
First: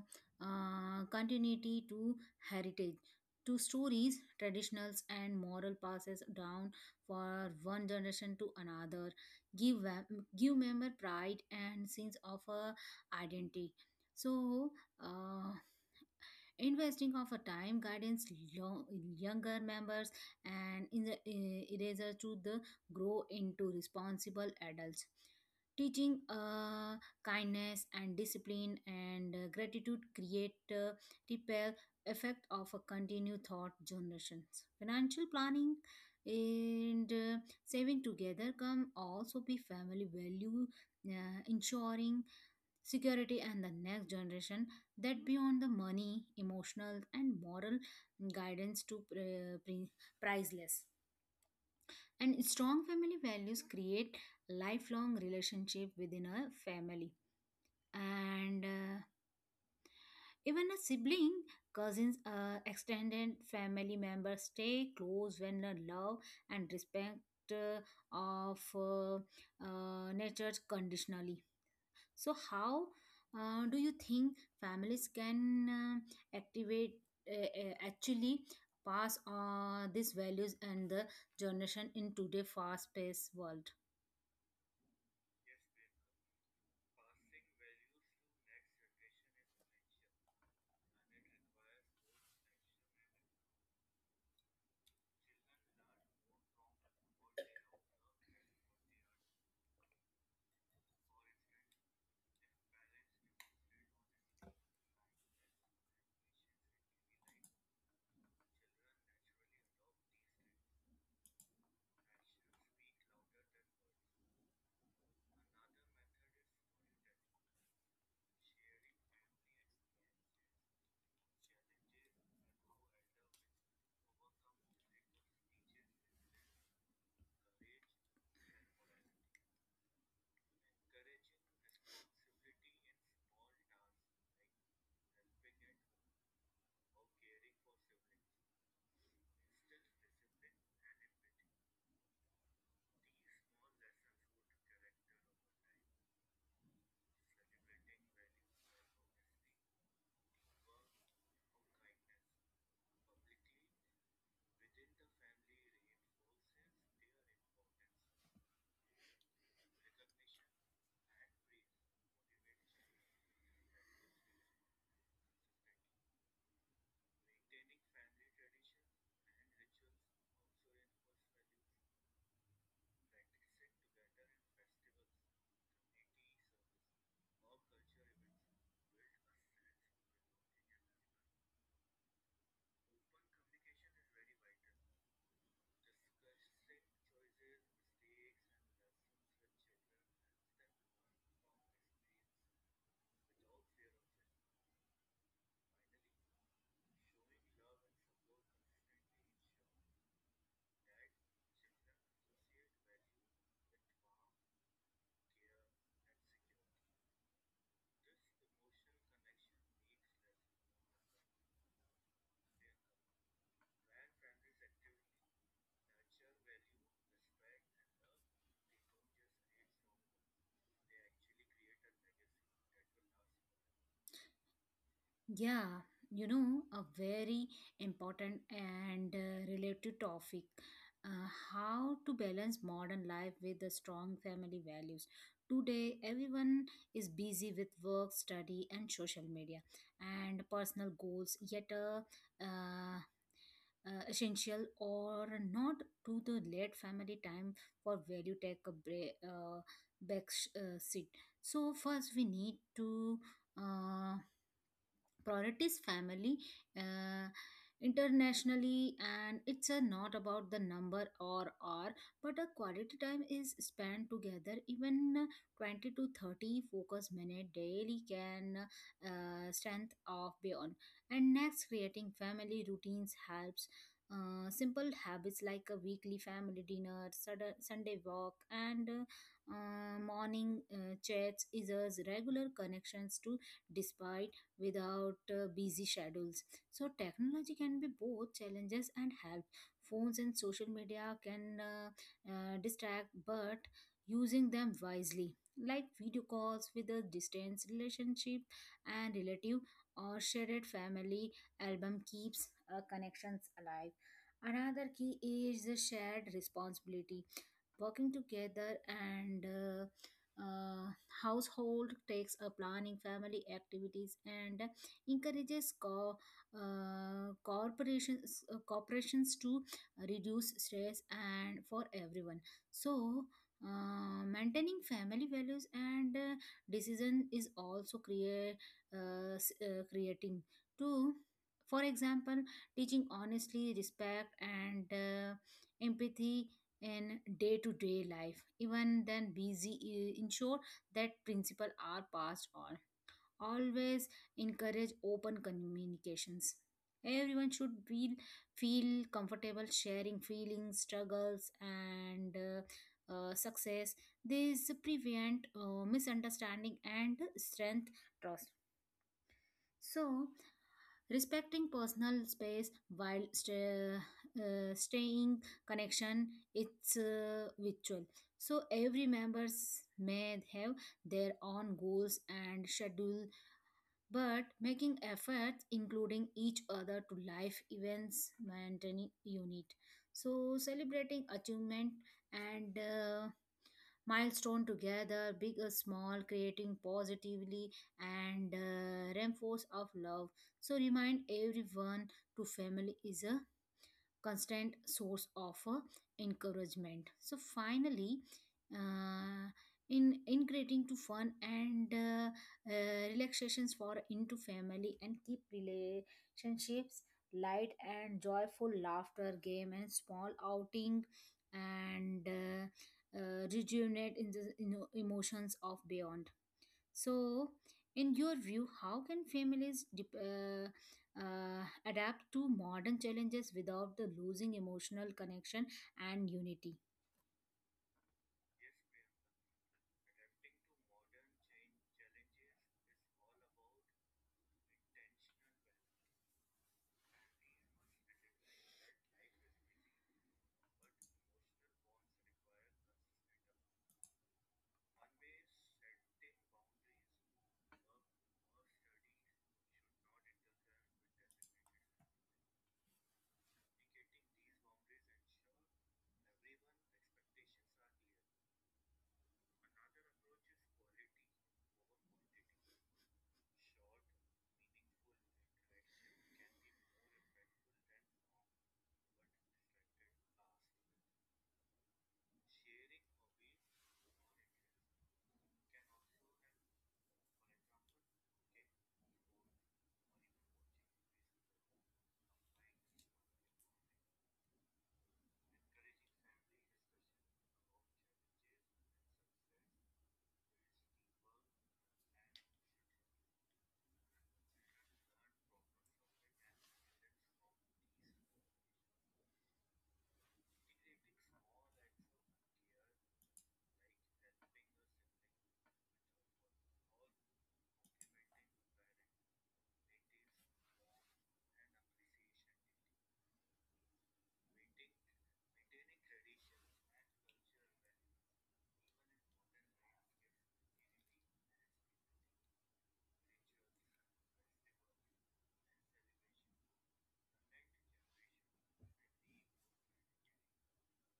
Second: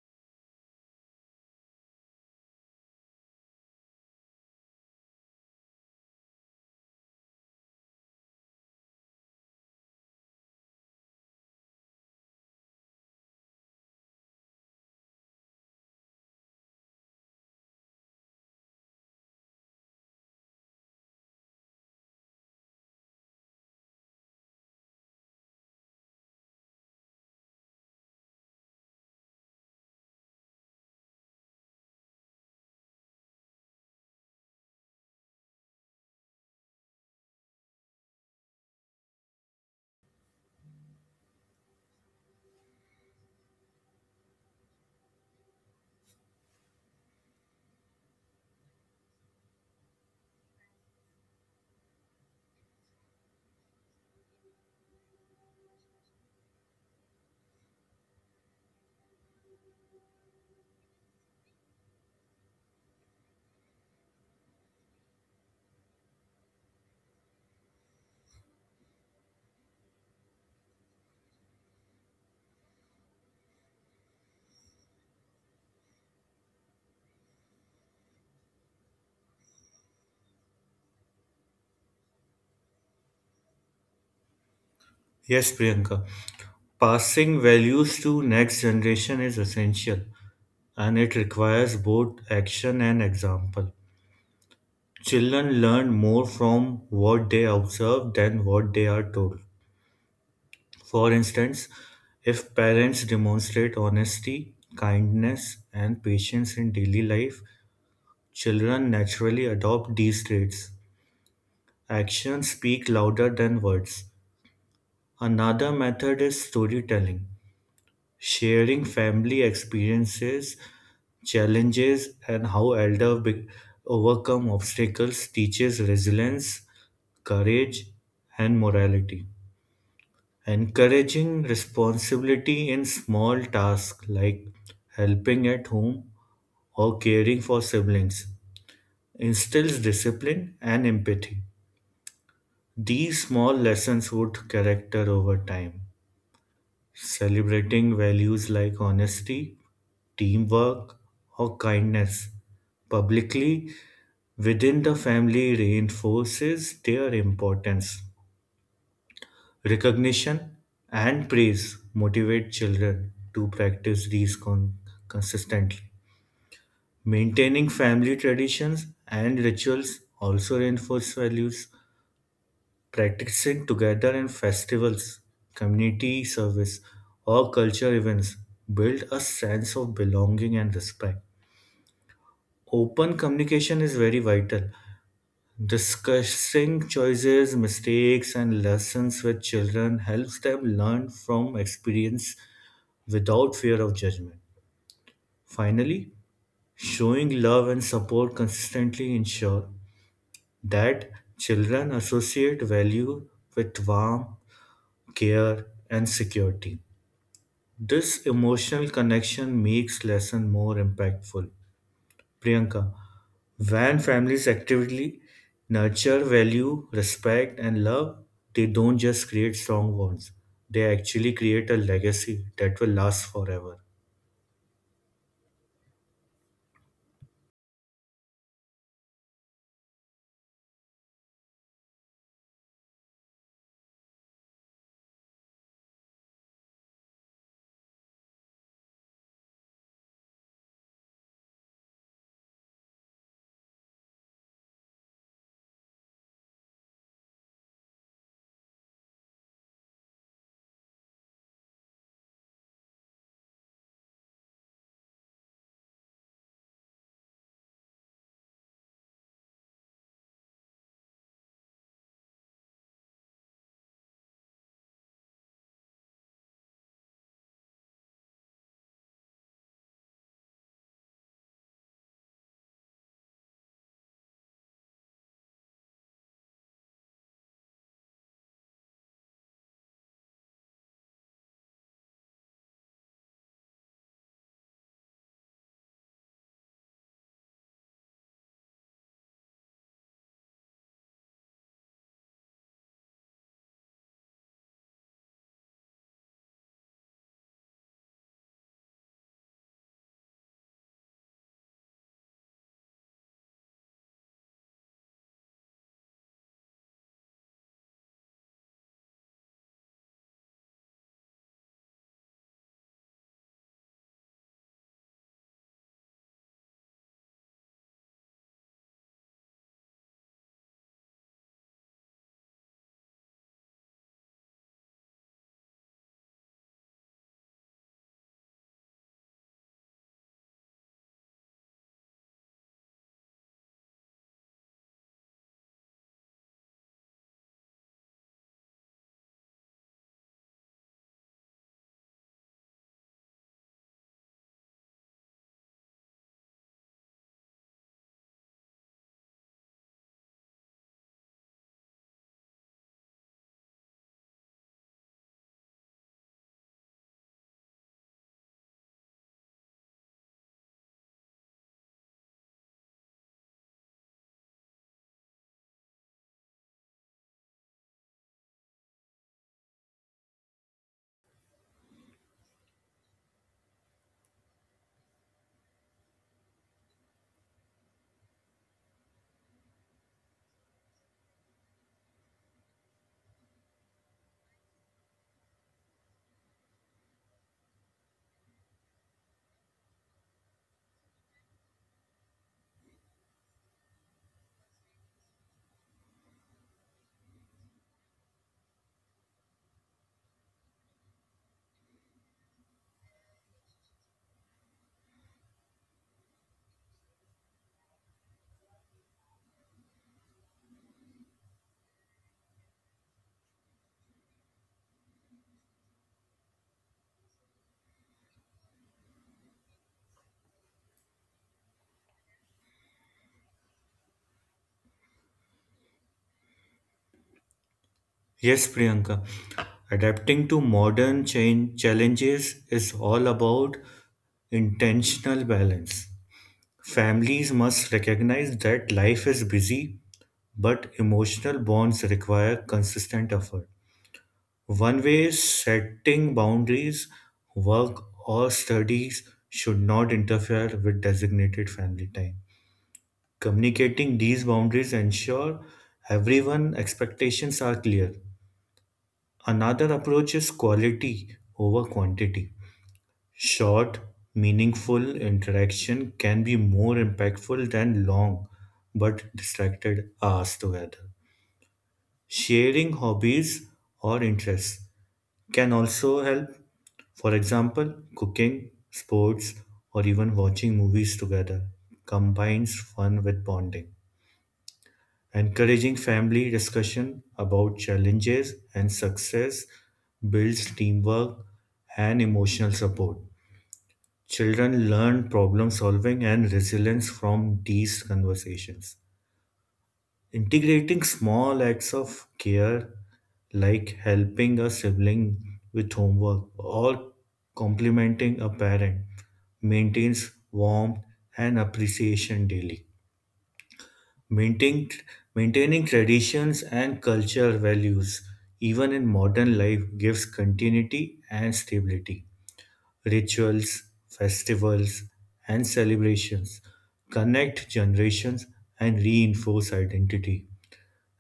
uh, continuity to heritage, to stories, traditionals, and moral passes down for one generation to another, give vam- give member pride and sense of uh, identity. So uh, investing of a time guidance, lo- younger members, and in the eh, eraser to the grow into responsible adults, teaching uh, kindness and discipline and uh, gratitude create uh, repel effect of a continued thought generations. Financial planning and uh, saving together come also be family value, uh, ensuring security and the next generation, that beyond the money emotional and moral guidance to uh, pri- priceless. And strong family values create lifelong relationship within a family, and uh, even a sibling, cousins, uh, extended family members stay close when the love and respect uh, of uh, uh, nature conditionally. So, how uh, do you think families can uh, activate uh, uh, actually pass uh, these values and the generation in today fast-paced world?
Yes, Priyanka. Passing values to next generation is essential and it requires both action and example. Children learn more from what they observe than what they are told. For instance, if parents demonstrate honesty, kindness, and patience in daily life, children naturally adopt these traits. Actions speak louder than words. Another method is storytelling, sharing family experiences, challenges, and how elders be- overcome obstacles teaches resilience, courage, and morality. Encouraging responsibility in small tasks like helping at home or caring for siblings instills discipline and empathy. These small lessons would character over time. Celebrating values like honesty, teamwork, or kindness publicly within the family reinforces their importance. Recognition and praise motivate children to practice these con- consistently. Maintaining family traditions and rituals also reinforce values. Practicing together in festivals, community service, or culture events build a sense of belonging and respect. Open communication is very vital. Discussing choices, mistakes, and lessons with children helps them learn from experience without fear of judgment. Finally, showing love and support consistently ensure that children associate value with warmth, care, and security. This emotional connection makes lesson more impactful. Priyanka, when families actively nurture value, respect, and love, they don't just create strong bonds, they actually create a legacy that will last forever.
Yeah, you know, a very important and uh, related topic, uh, how to balance modern life with the strong family values. Today, everyone is busy with work, study, and social media and personal goals, yet uh, uh, uh, essential or not to the late family time for value take a break, uh, back sh- uh, seat. So first we need to uh, priorities family uh, internationally, and it's uh, not about the number or hour but a quality time is spent together, even uh, twenty to thirty focus minute daily can uh, strength of beyond. And next creating family routines helps, uh, simple habits like a weekly family dinner, Sud- Sunday walk, and uh, uh, morning uh, chats is a regular connections to despite without uh, busy schedules. So, technology can be both challenges and help. Phones and social media can uh, uh, distract, but using them wisely, like video calls with a distance relationship and relative or shared family album, keeps uh, connections alive. Another key is the shared responsibility, working together and uh, uh, household takes a planning family activities and encourages co- uh, corporations uh, corporations to reduce stress and for everyone. So uh, maintaining family values and uh, decision is also create uh, s- uh, creating to, for example, teaching honestly respect and uh, empathy in day-to-day life even then busy uh, ensure that principle are passed on. Always encourage open communications, everyone should feel feel comfortable sharing feelings struggles and uh, uh, success. This prevent uh, misunderstanding and strength trust. So, respecting personal space while sta- uh, staying connection it's uh, virtual. So every members may have their own goals and schedule, but making efforts including each other to life events maintaining unit. So celebrating achievement and uh, milestone together, big or small, creating positively and uh, reinforce of love. So remind everyone to family is a constant source of uh, encouragement. So finally, uh, in integrating to fun and uh, uh, relaxations for into family and keep relationships light and joyful laughter game and small outing and uh, uh, rejuvenate in the you know, emotions of beyond so, in your view, how can families dep uh, uh, adapt to modern challenges without the losing emotional connection and unity?
Yes, Priyanka, adapting to modern change challenges is all about intentional balance. Families must recognize that life is busy, but emotional bonds require consistent effort. One way setting boundaries, work, or studies should not interfere with designated family time. Communicating these boundaries ensure everyone expectations are clear. Another approach is quality over quantity. Short, meaningful interaction can be more impactful than long but distracted hours together. Sharing hobbies or interests can also help. For example, cooking, sports, or even watching movies together combines fun with bonding, encouraging family discussion about challenges and success builds teamwork and emotional support. Children learn problem solving and resilience from these conversations. Integrating small acts of care, like helping a sibling with homework or complimenting a parent, maintains warmth and appreciation daily. Maintaining, maintaining traditions and cultural values, even in modern life, gives continuity and stability. Rituals, festivals, and celebrations connect generations and reinforce identity.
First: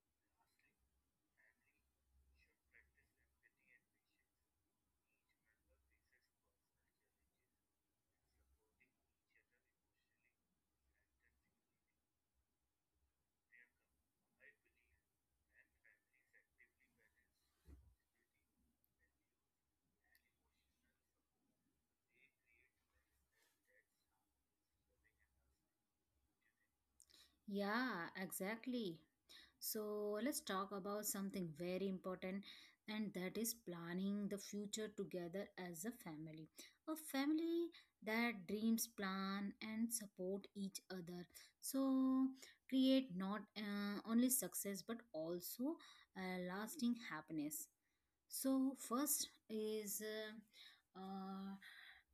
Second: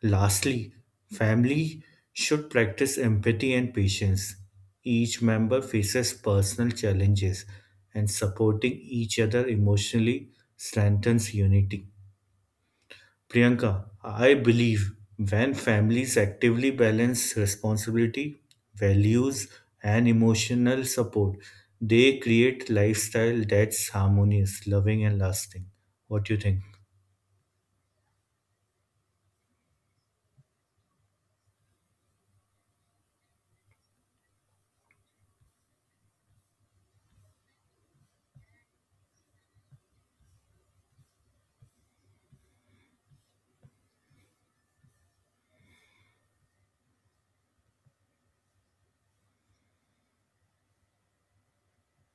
Lastly, family should practice empathy and patience. Each member faces personal challenges, and supporting each other emotionally strengthens unity. Priyanka, I believe when families actively balance responsibility, values, and emotional support, they create lifestyle that's harmonious, loving, and lasting. What do you think?
Yeah, exactly. So let's talk about something very important, and that is planning the future together as a family. A family that dreams, plan, and support each other. So create not uh, only success but also uh, lasting happiness. So first is uh, uh,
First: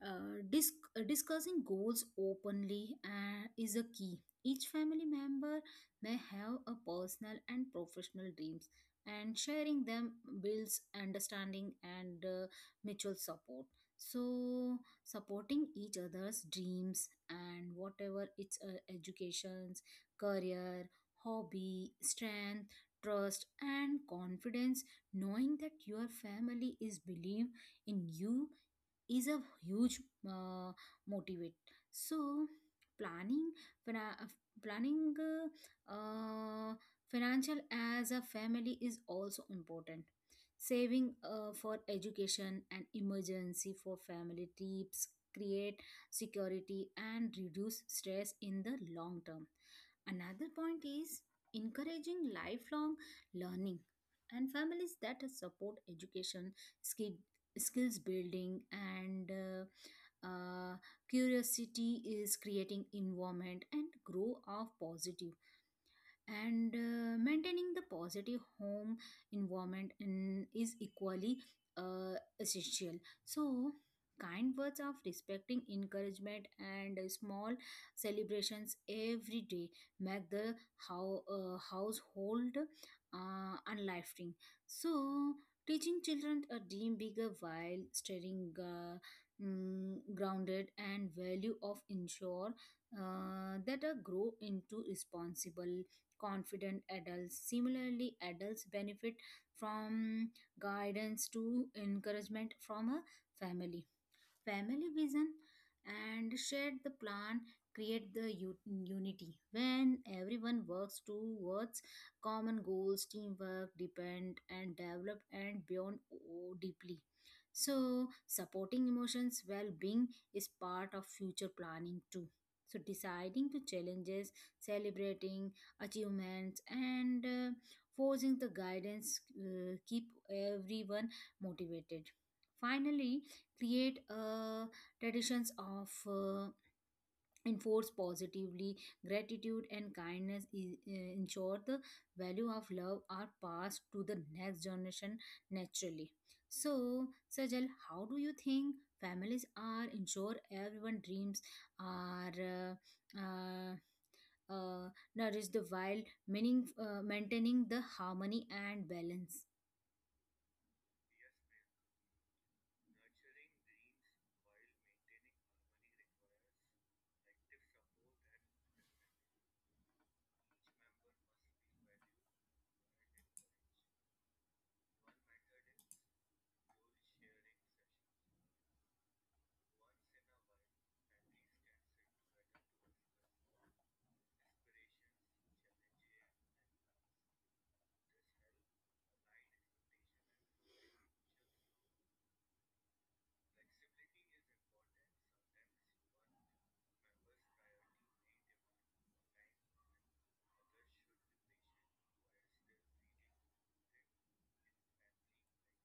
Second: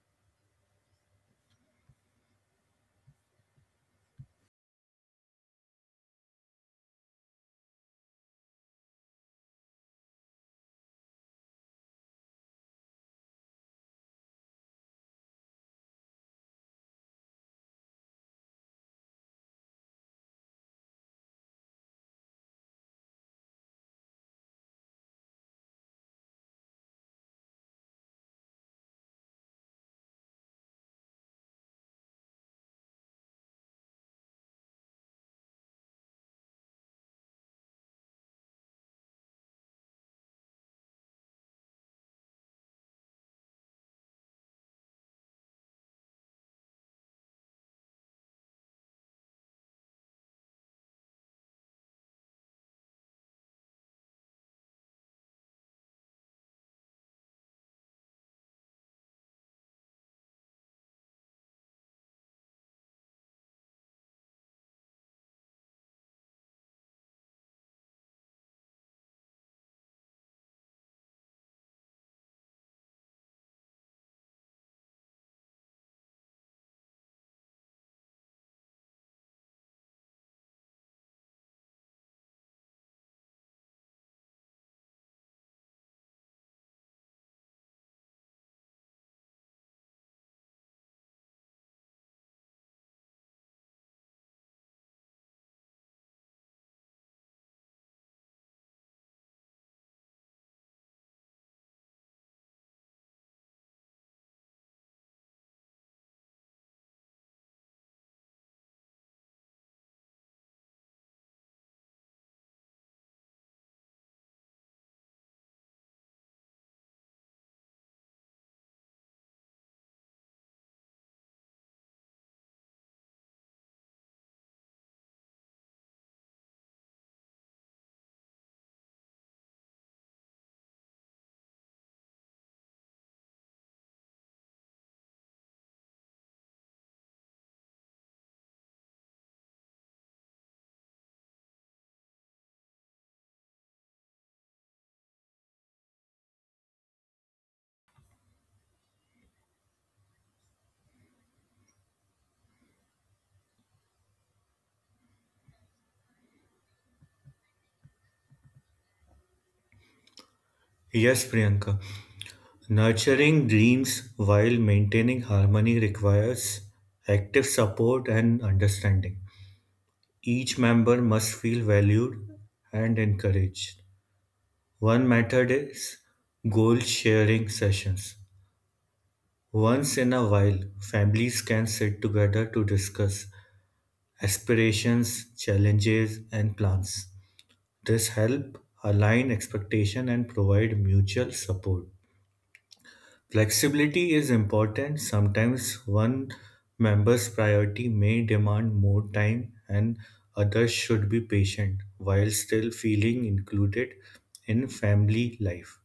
uh, disc- uh, discussing goals openly uh, is a key. Each family member may have a personal and professional dreams, and sharing them builds understanding and uh, mutual support. So supporting each other's dreams and whatever it's uh, educations, career, hobby, strength, trust, and confidence knowing that your family is believe in you is a huge uh, motivate so planning fina- uh, planning uh, uh, financial as a family is also important saving uh, for education and emergency for family trips create security and reduce stress in the long term another point is encouraging lifelong learning and families that support education skill, skills building and uh, uh, curiosity is creating environment and grow of positive and uh, maintaining the positive home environment in, is equally uh, essential so kind words of respecting encouragement and uh, small celebrations every day make the how, uh, household uh, unlifting so teaching children a dream bigger while staying uh, mm, grounded and value of ensure uh, that a grow into responsible confident adults. Similarly, adults benefit from guidance to encouragement from a family family vision and share the plan create the u- unity when everyone works towards common goals teamwork depend and develop and beyond oh, deeply so supporting emotions well-being is part of future planning too so deciding to challenges celebrating achievements and uh, forcing the guidance uh, keep everyone motivated finally create uh, traditions of uh, enforce positively gratitude and kindness is, uh, ensure the value of love are passed to the next generation naturally so Sajal how do you think families are ensure everyone dreams are uh, uh, uh, nourished while meaning, uh, maintaining the harmony and balance.
Yes, Priyanka. Nurturing dreams while maintaining harmony requires active support and understanding. Each member must feel valued and encouraged. One method is goal sharing sessions. Once in a while, families can sit together to discuss aspirations, challenges, and plans. This helps align expectation and provide mutual support. Flexibility is important. Sometimes one member's priority may demand more time, and others should be patient while still feeling included in family life.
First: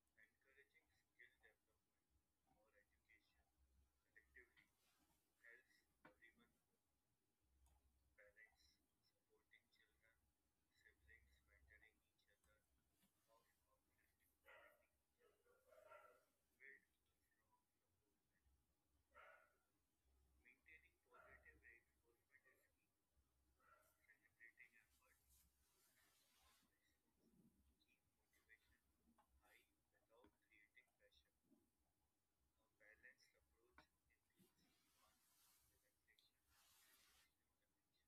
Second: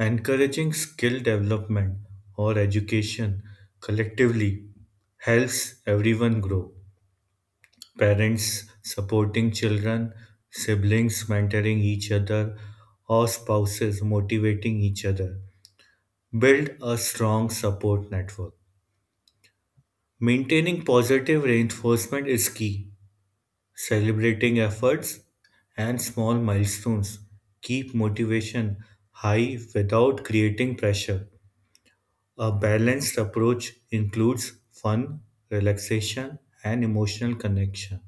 Encouraging skill development or education collectively helps everyone grow. Parents supporting children, siblings mentoring each other, or spouses motivating each other build a strong support network. Maintaining positive reinforcement is key. Celebrating efforts and small milestones keep motivation high without creating pressure. A balanced approach includes fun, relaxation, and emotional connection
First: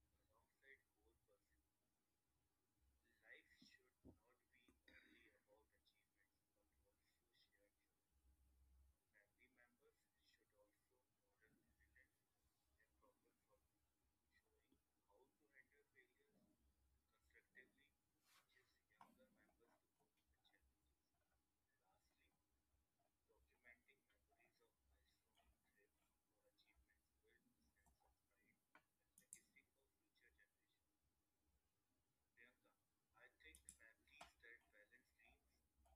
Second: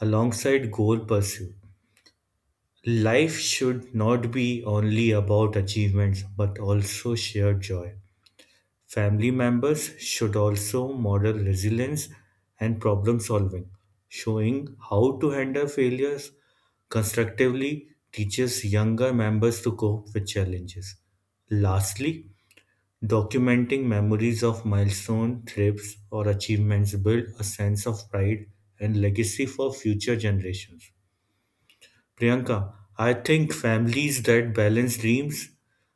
alongside goal pursuit. Life should not be only about achievements but also shared joy. Family members should also model resilience and problem solving. Showing how to handle failures constructively teaches younger members to cope with challenges. Lastly, documenting memories of milestone trips or achievements build a sense of pride and legacy for future generations. Priyanka, I think families that balance dreams,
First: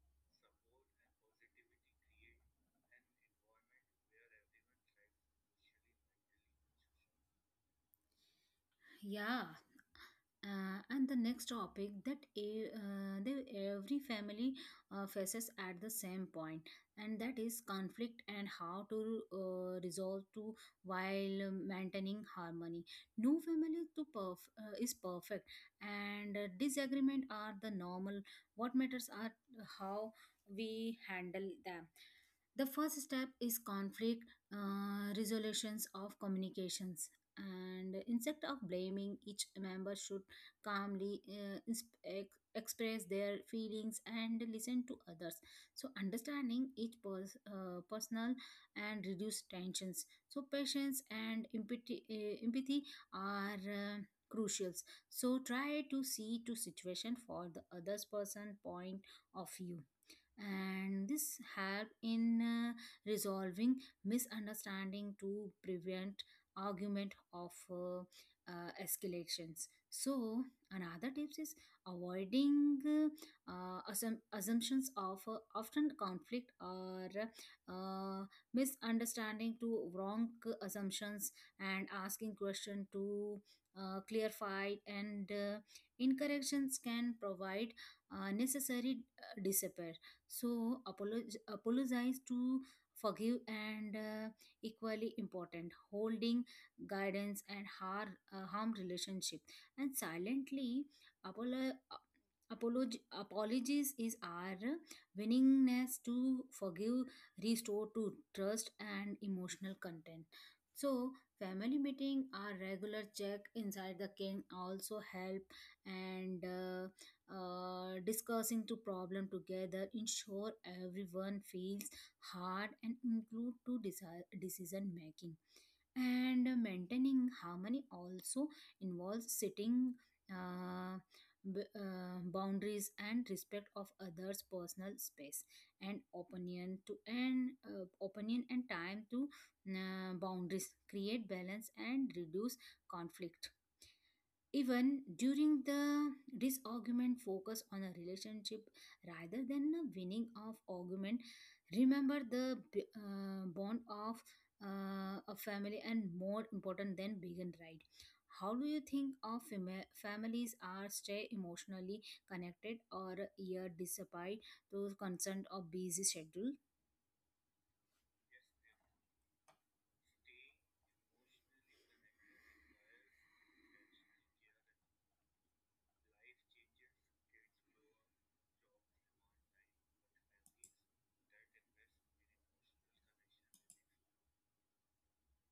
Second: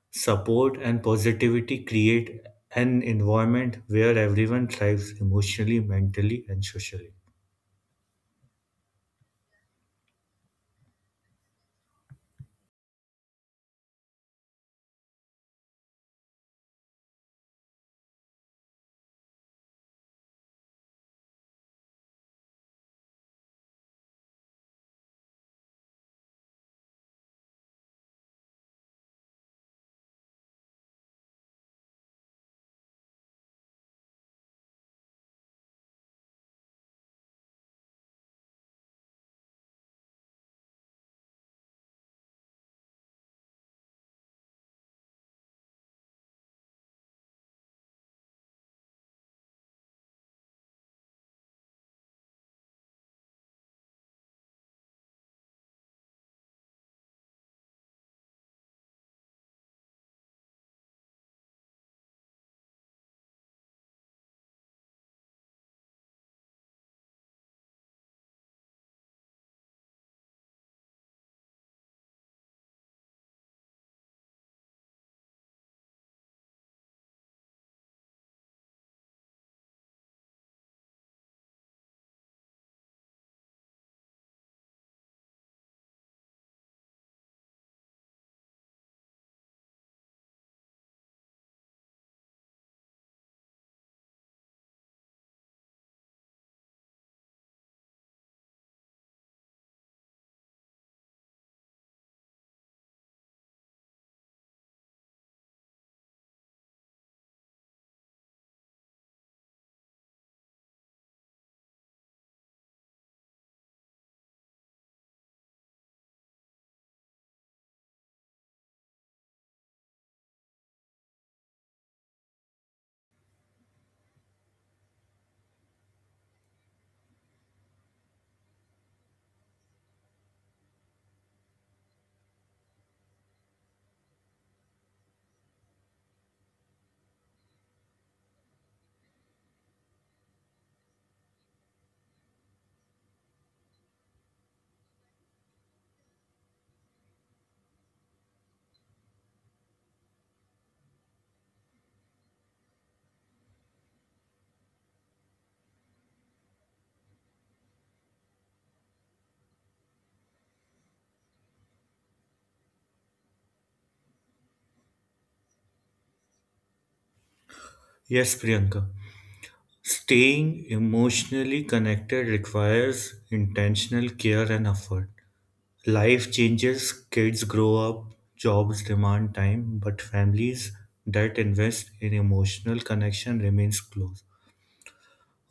support, and positivity create an environment where everyone thrives emotionally, mentally, and socially.
Yeah. Uh, and the next topic that e- uh, that every family uh, faces at the same point, and that is conflict and how to uh, resolve to while maintaining harmony. No family to perf- uh, is perfect, and uh, disagreement are the normal. What matters are how we handle them the first step is conflict uh, resolutions of communications and instead of blaming each member should calmly uh, ins- ex- express their feelings and listen to others so understanding each pers- uh, personal and reduce tensions so patience and empathy, uh, empathy are uh, crucials so try to see to situation for the others person point of view and this help in uh, resolving misunderstanding to prevent argument of uh, uh, escalations so another tips is avoiding uh, assum- assumptions of uh, often conflict or uh, misunderstanding to wrong assumptions and asking question to uh, clarify and uh, incorrections can provide uh, necessary uh, disappear so apologize, apologize to forgive and uh, equally important holding guidance and har- uh, harm relationship and silently apolo- uh, apolog- apologies is our willingness to forgive restore to trust and emotional content so family meeting our regular check inside the king also help and uh, uh, discussing the problem together ensure everyone feels heard and include to desi- decision making and maintaining harmony also involves setting uh, b- uh, boundaries and respect of others personal space and opinion to and uh, opinion and time to uh, boundaries create balance and reduce conflict even during the this argument focus on a relationship rather than the winning of argument. Remember the b- uh, bond of uh, a family and more important than begin right. How do you think of fami- families are stay emotionally connected or year despite those consent of busy schedule?
Yes, Priyanka. Staying emotionally connected requires intentional care and effort. Life changes, kids grow up, jobs demand time, but families that invest in emotional connection remains close.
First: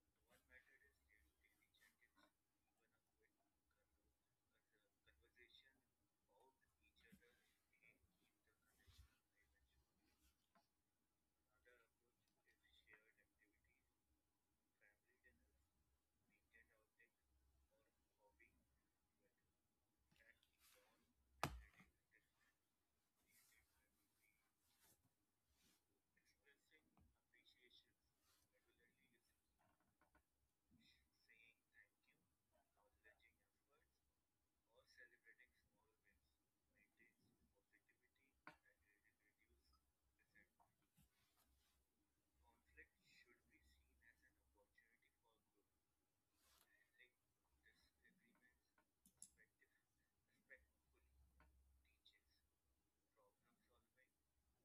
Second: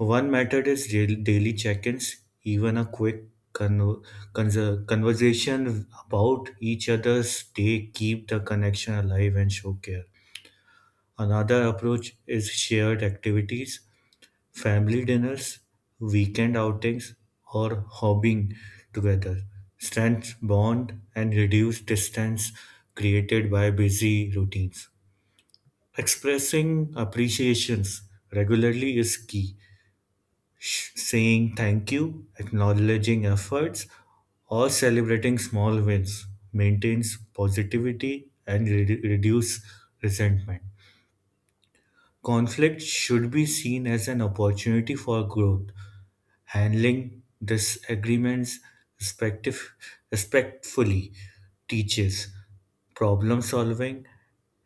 One method is dail- daily check ins, even a quick con- conser- conversation about each other's day keep the connection alive and show care. Another approach is shared activities, family dinners, weekend outings, or hobbying together. Strength bond and reduce distance created by busy routines. Expressing appreciations regularly is key. Saying thank you, acknowledging efforts, or celebrating small wins maintains positivity and redu- reduce resentment. Conflict should be seen as an opportunity for growth. Handling disagreements respective, respectfully teaches problem solving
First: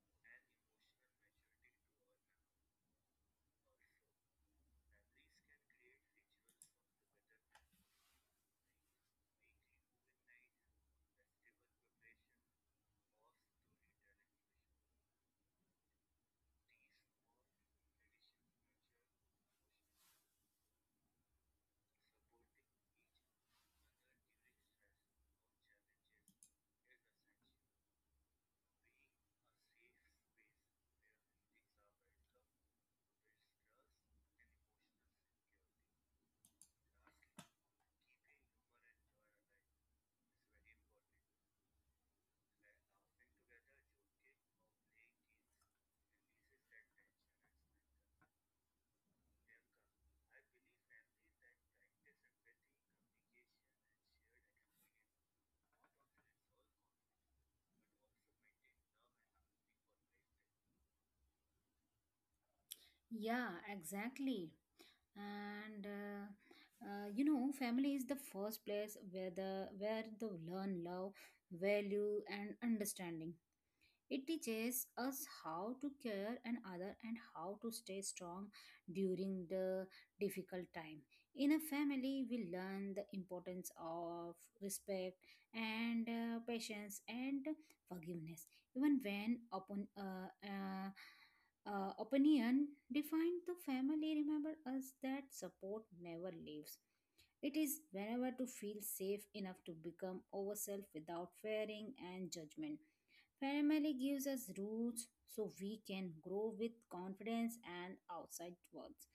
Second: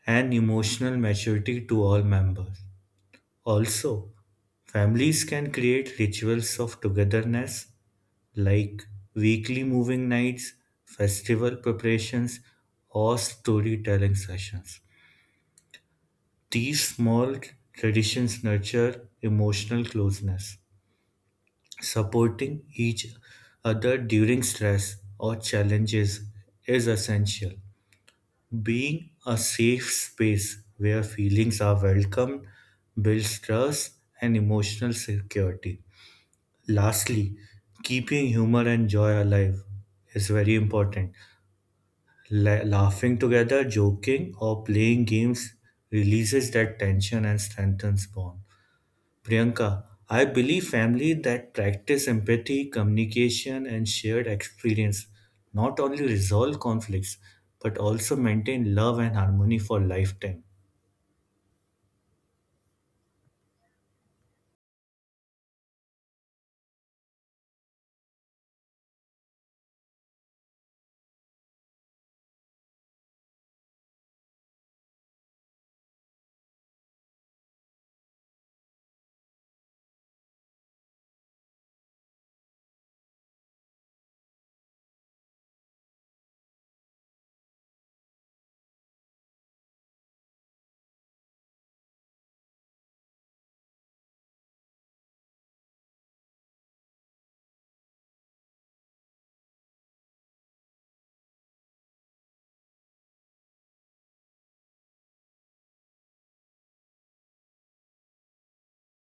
and emotional maturity to all members. Also, families can create rituals of togetherness like weekly moving nights, festival preparations, or storytelling sessions. These small traditions nurture emotional closeness, supporting each other during stress or challenges is essential. Being a safe space where feelings are welcomed builds trust and emotional security. Lastly, keeping humor and joy alive is very important. La- laughing together, joking, or playing games releases that tension and strengthens bond. Priyanka, I believe family that practice empathy, communication, and shared experience not only resolve conflicts but also maintain love and harmony for lifetime.
Yeah, exactly. And uh, uh, you know, family is the first place where the where the learn love, value, and understanding. It teaches us how to care and other and how to stay strong during the difficult time. In a family, we learn the importance of respect and uh, patience and forgiveness, even when upon uh, uh, uh, opinion defined the family remember us that support never leaves it is whenever to feel safe enough to become ourselves without fearing and judgment. Family gives us roots so we can grow with confidence and outside worlds.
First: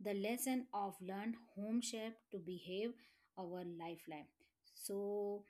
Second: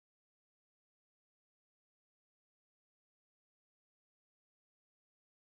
The lesson of learned home shape to behave our lifeline. So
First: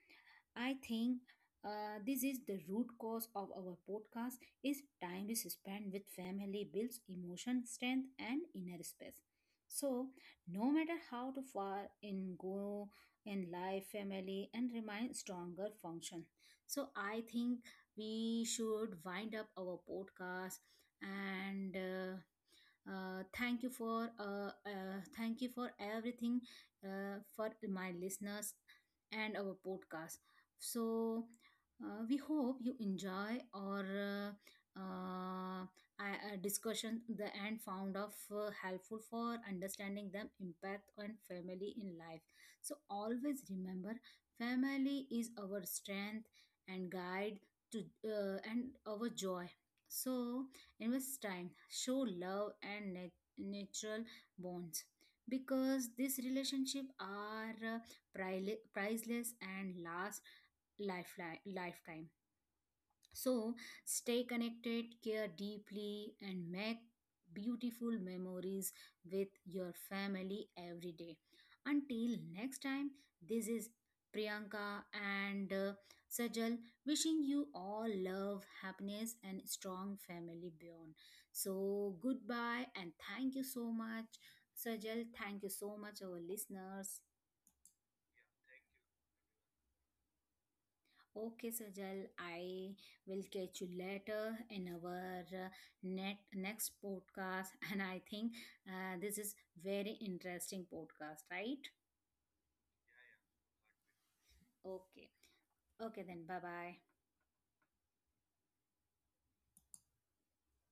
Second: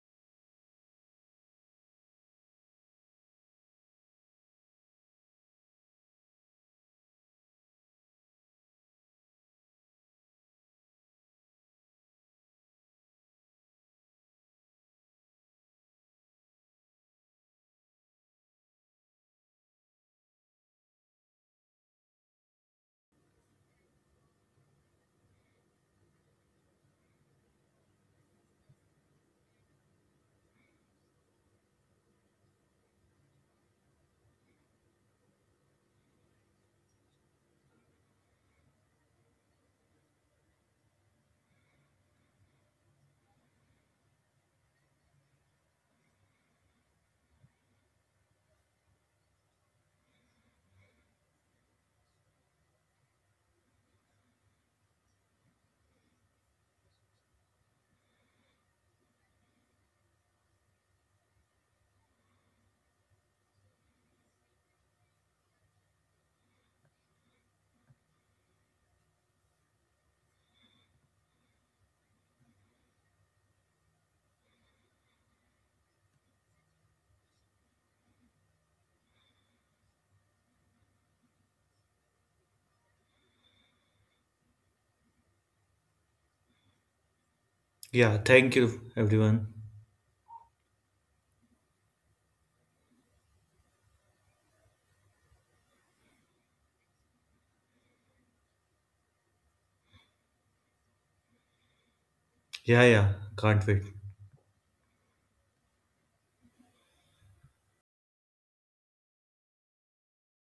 I think uh, this is the root cause of our podcast is time is spent with family builds emotion strength and inner space. So no matter how to far in go in life, family and remain stronger function. So I think we should wind up our podcast and uh, uh, thank you for uh, uh, thank you for everything uh, for my listeners and our podcast so uh, we hope you enjoy our uh, uh, I- uh, discussion the and found of uh, helpful for understanding them impact on family in life. So always remember, family is our strength and guide to uh, and our joy. So invest time, show love and nat- natural bonds because these relationships are uh, prile- priceless and last lifeline, lifetime. So stay connected, care deeply, and make beautiful memories with your family every day. Until next time, this is Priyanka and uh, Sajal wishing you all love, happiness, and strong family beyond. So goodbye and thank you so much, Sajal. Thank you so much, our listeners.
Yeah, thank you, everyone.
Okay, Sajal, I will catch you later in our uh, net, next podcast. And I think uh, this is very interesting podcast, right?
Yeah, yeah, can't wait.
Okay. Okay, then. Bye bye.